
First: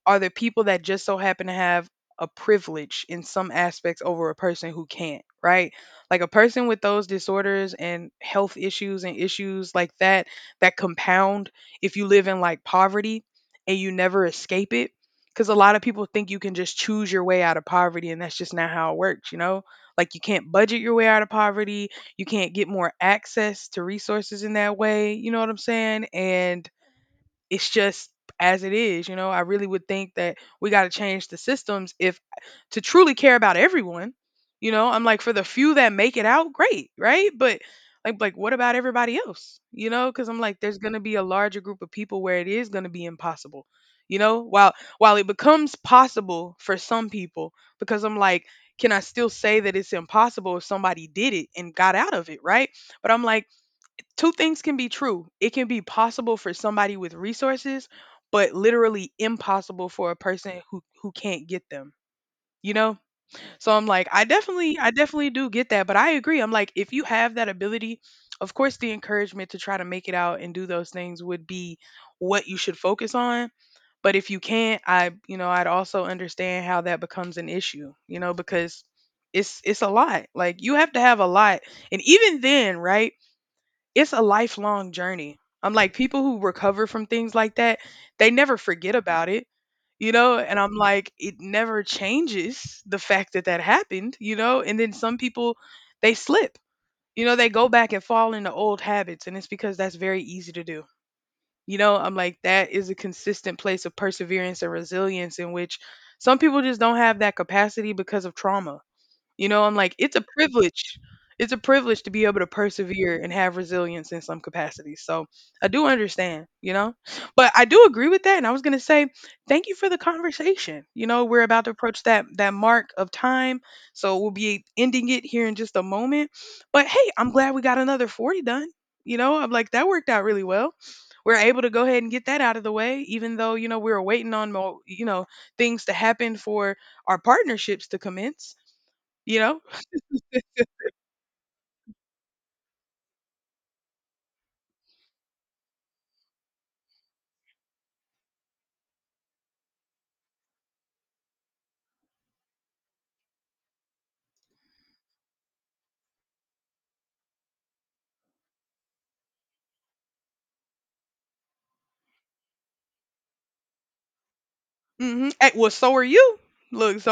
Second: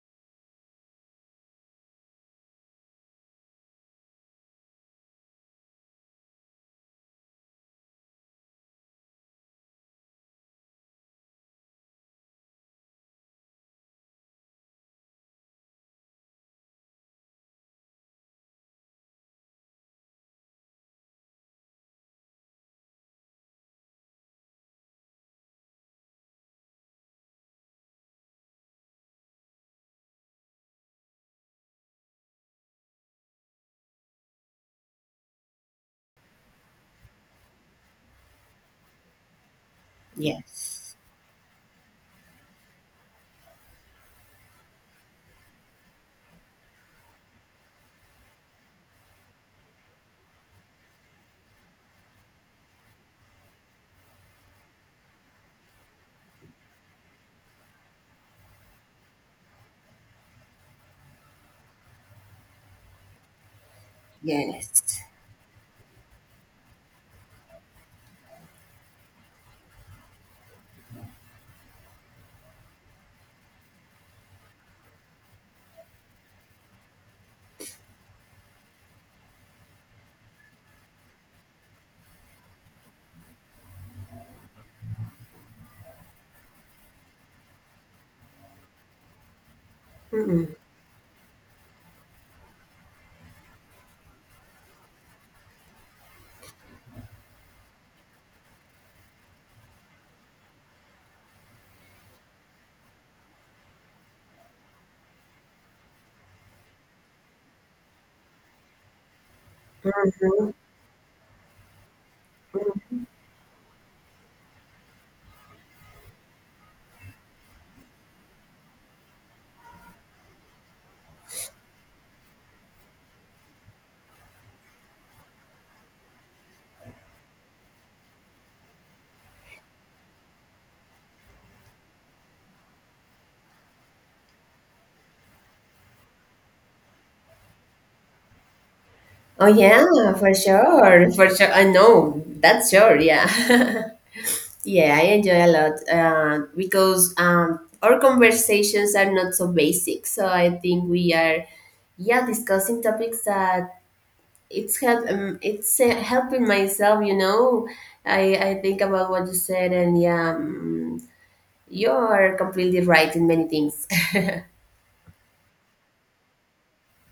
B: are there people that just so happen to have a privilege in some aspects over a person who can't, right? Like a person with those disorders and health issues and issues like that that compound if you live in like poverty and you never escape it. Because a lot of people think you can just choose your way out of poverty, and that's just not how it works, you know? Like, you can't budget your way out of poverty. You can't get more access to resources in that way. You know what I'm saying? And it's just as it is, you know. I really would think that we got to change the systems if to truly care about everyone, you know. I'm like for the few that make it out, great, right? But like what about everybody else? You know, cuz I'm like there's
A: Yes,
B: going to be a larger group of people where it is going to be impossible. You know, while it becomes possible for some people because I'm like can I still say that it's impossible if somebody did it and got out of it, right? But I'm like two things can be true. It can be possible for somebody with resources, but literally impossible for a person who can't get them. You know? So I'm like, I definitely I
A: yes.
B: definitely do get that, but I agree. I'm like if you have that ability, of course the encouragement to try to make it out and do those things would be what you should focus on, but if you can't, I you know, I'd also understand how that becomes an issue, you know, because it's a lot. Like you have to have a lot. And even then, right? It's a lifelong journey. I'm like, people who recover from things like that, they never forget about it, you know?
A: Mm-mm.
B: And I'm like, it never changes the fact that that happened, you know? And then some people, they slip, you know, they go back and fall into old habits. And it's because that's very easy to do. You know, I'm like, that is a consistent place of perseverance and resilience in which some people just don't have that capacity because of trauma, you know, I'm like, it's a privilege. It's a privilege to be able to persevere and have resilience in some capacity. So I do understand, you know, but I do agree with that. And I was going to say, thank you for the conversation. You know, we're about to approach that mark of time, so we'll be ending it here in just a moment. But hey, I'm glad we got another 40 done. You know, I'm like that worked out really well. We're able to go ahead and get that out of the way, even though you know we were waiting on more, you know, things to happen for our partnerships to commence, you
A: Oh
B: know.
A: yeah, for sure, for sure. I know that's sure. Yeah, yeah. I enjoy a lot because our conversations are not so basic. So I think we are, yeah, discussing topics that it's help, it's helping myself, you know. I think about what you said, and yeah, you're completely right in many things.
B: Hmm. Well, so are you. Look, so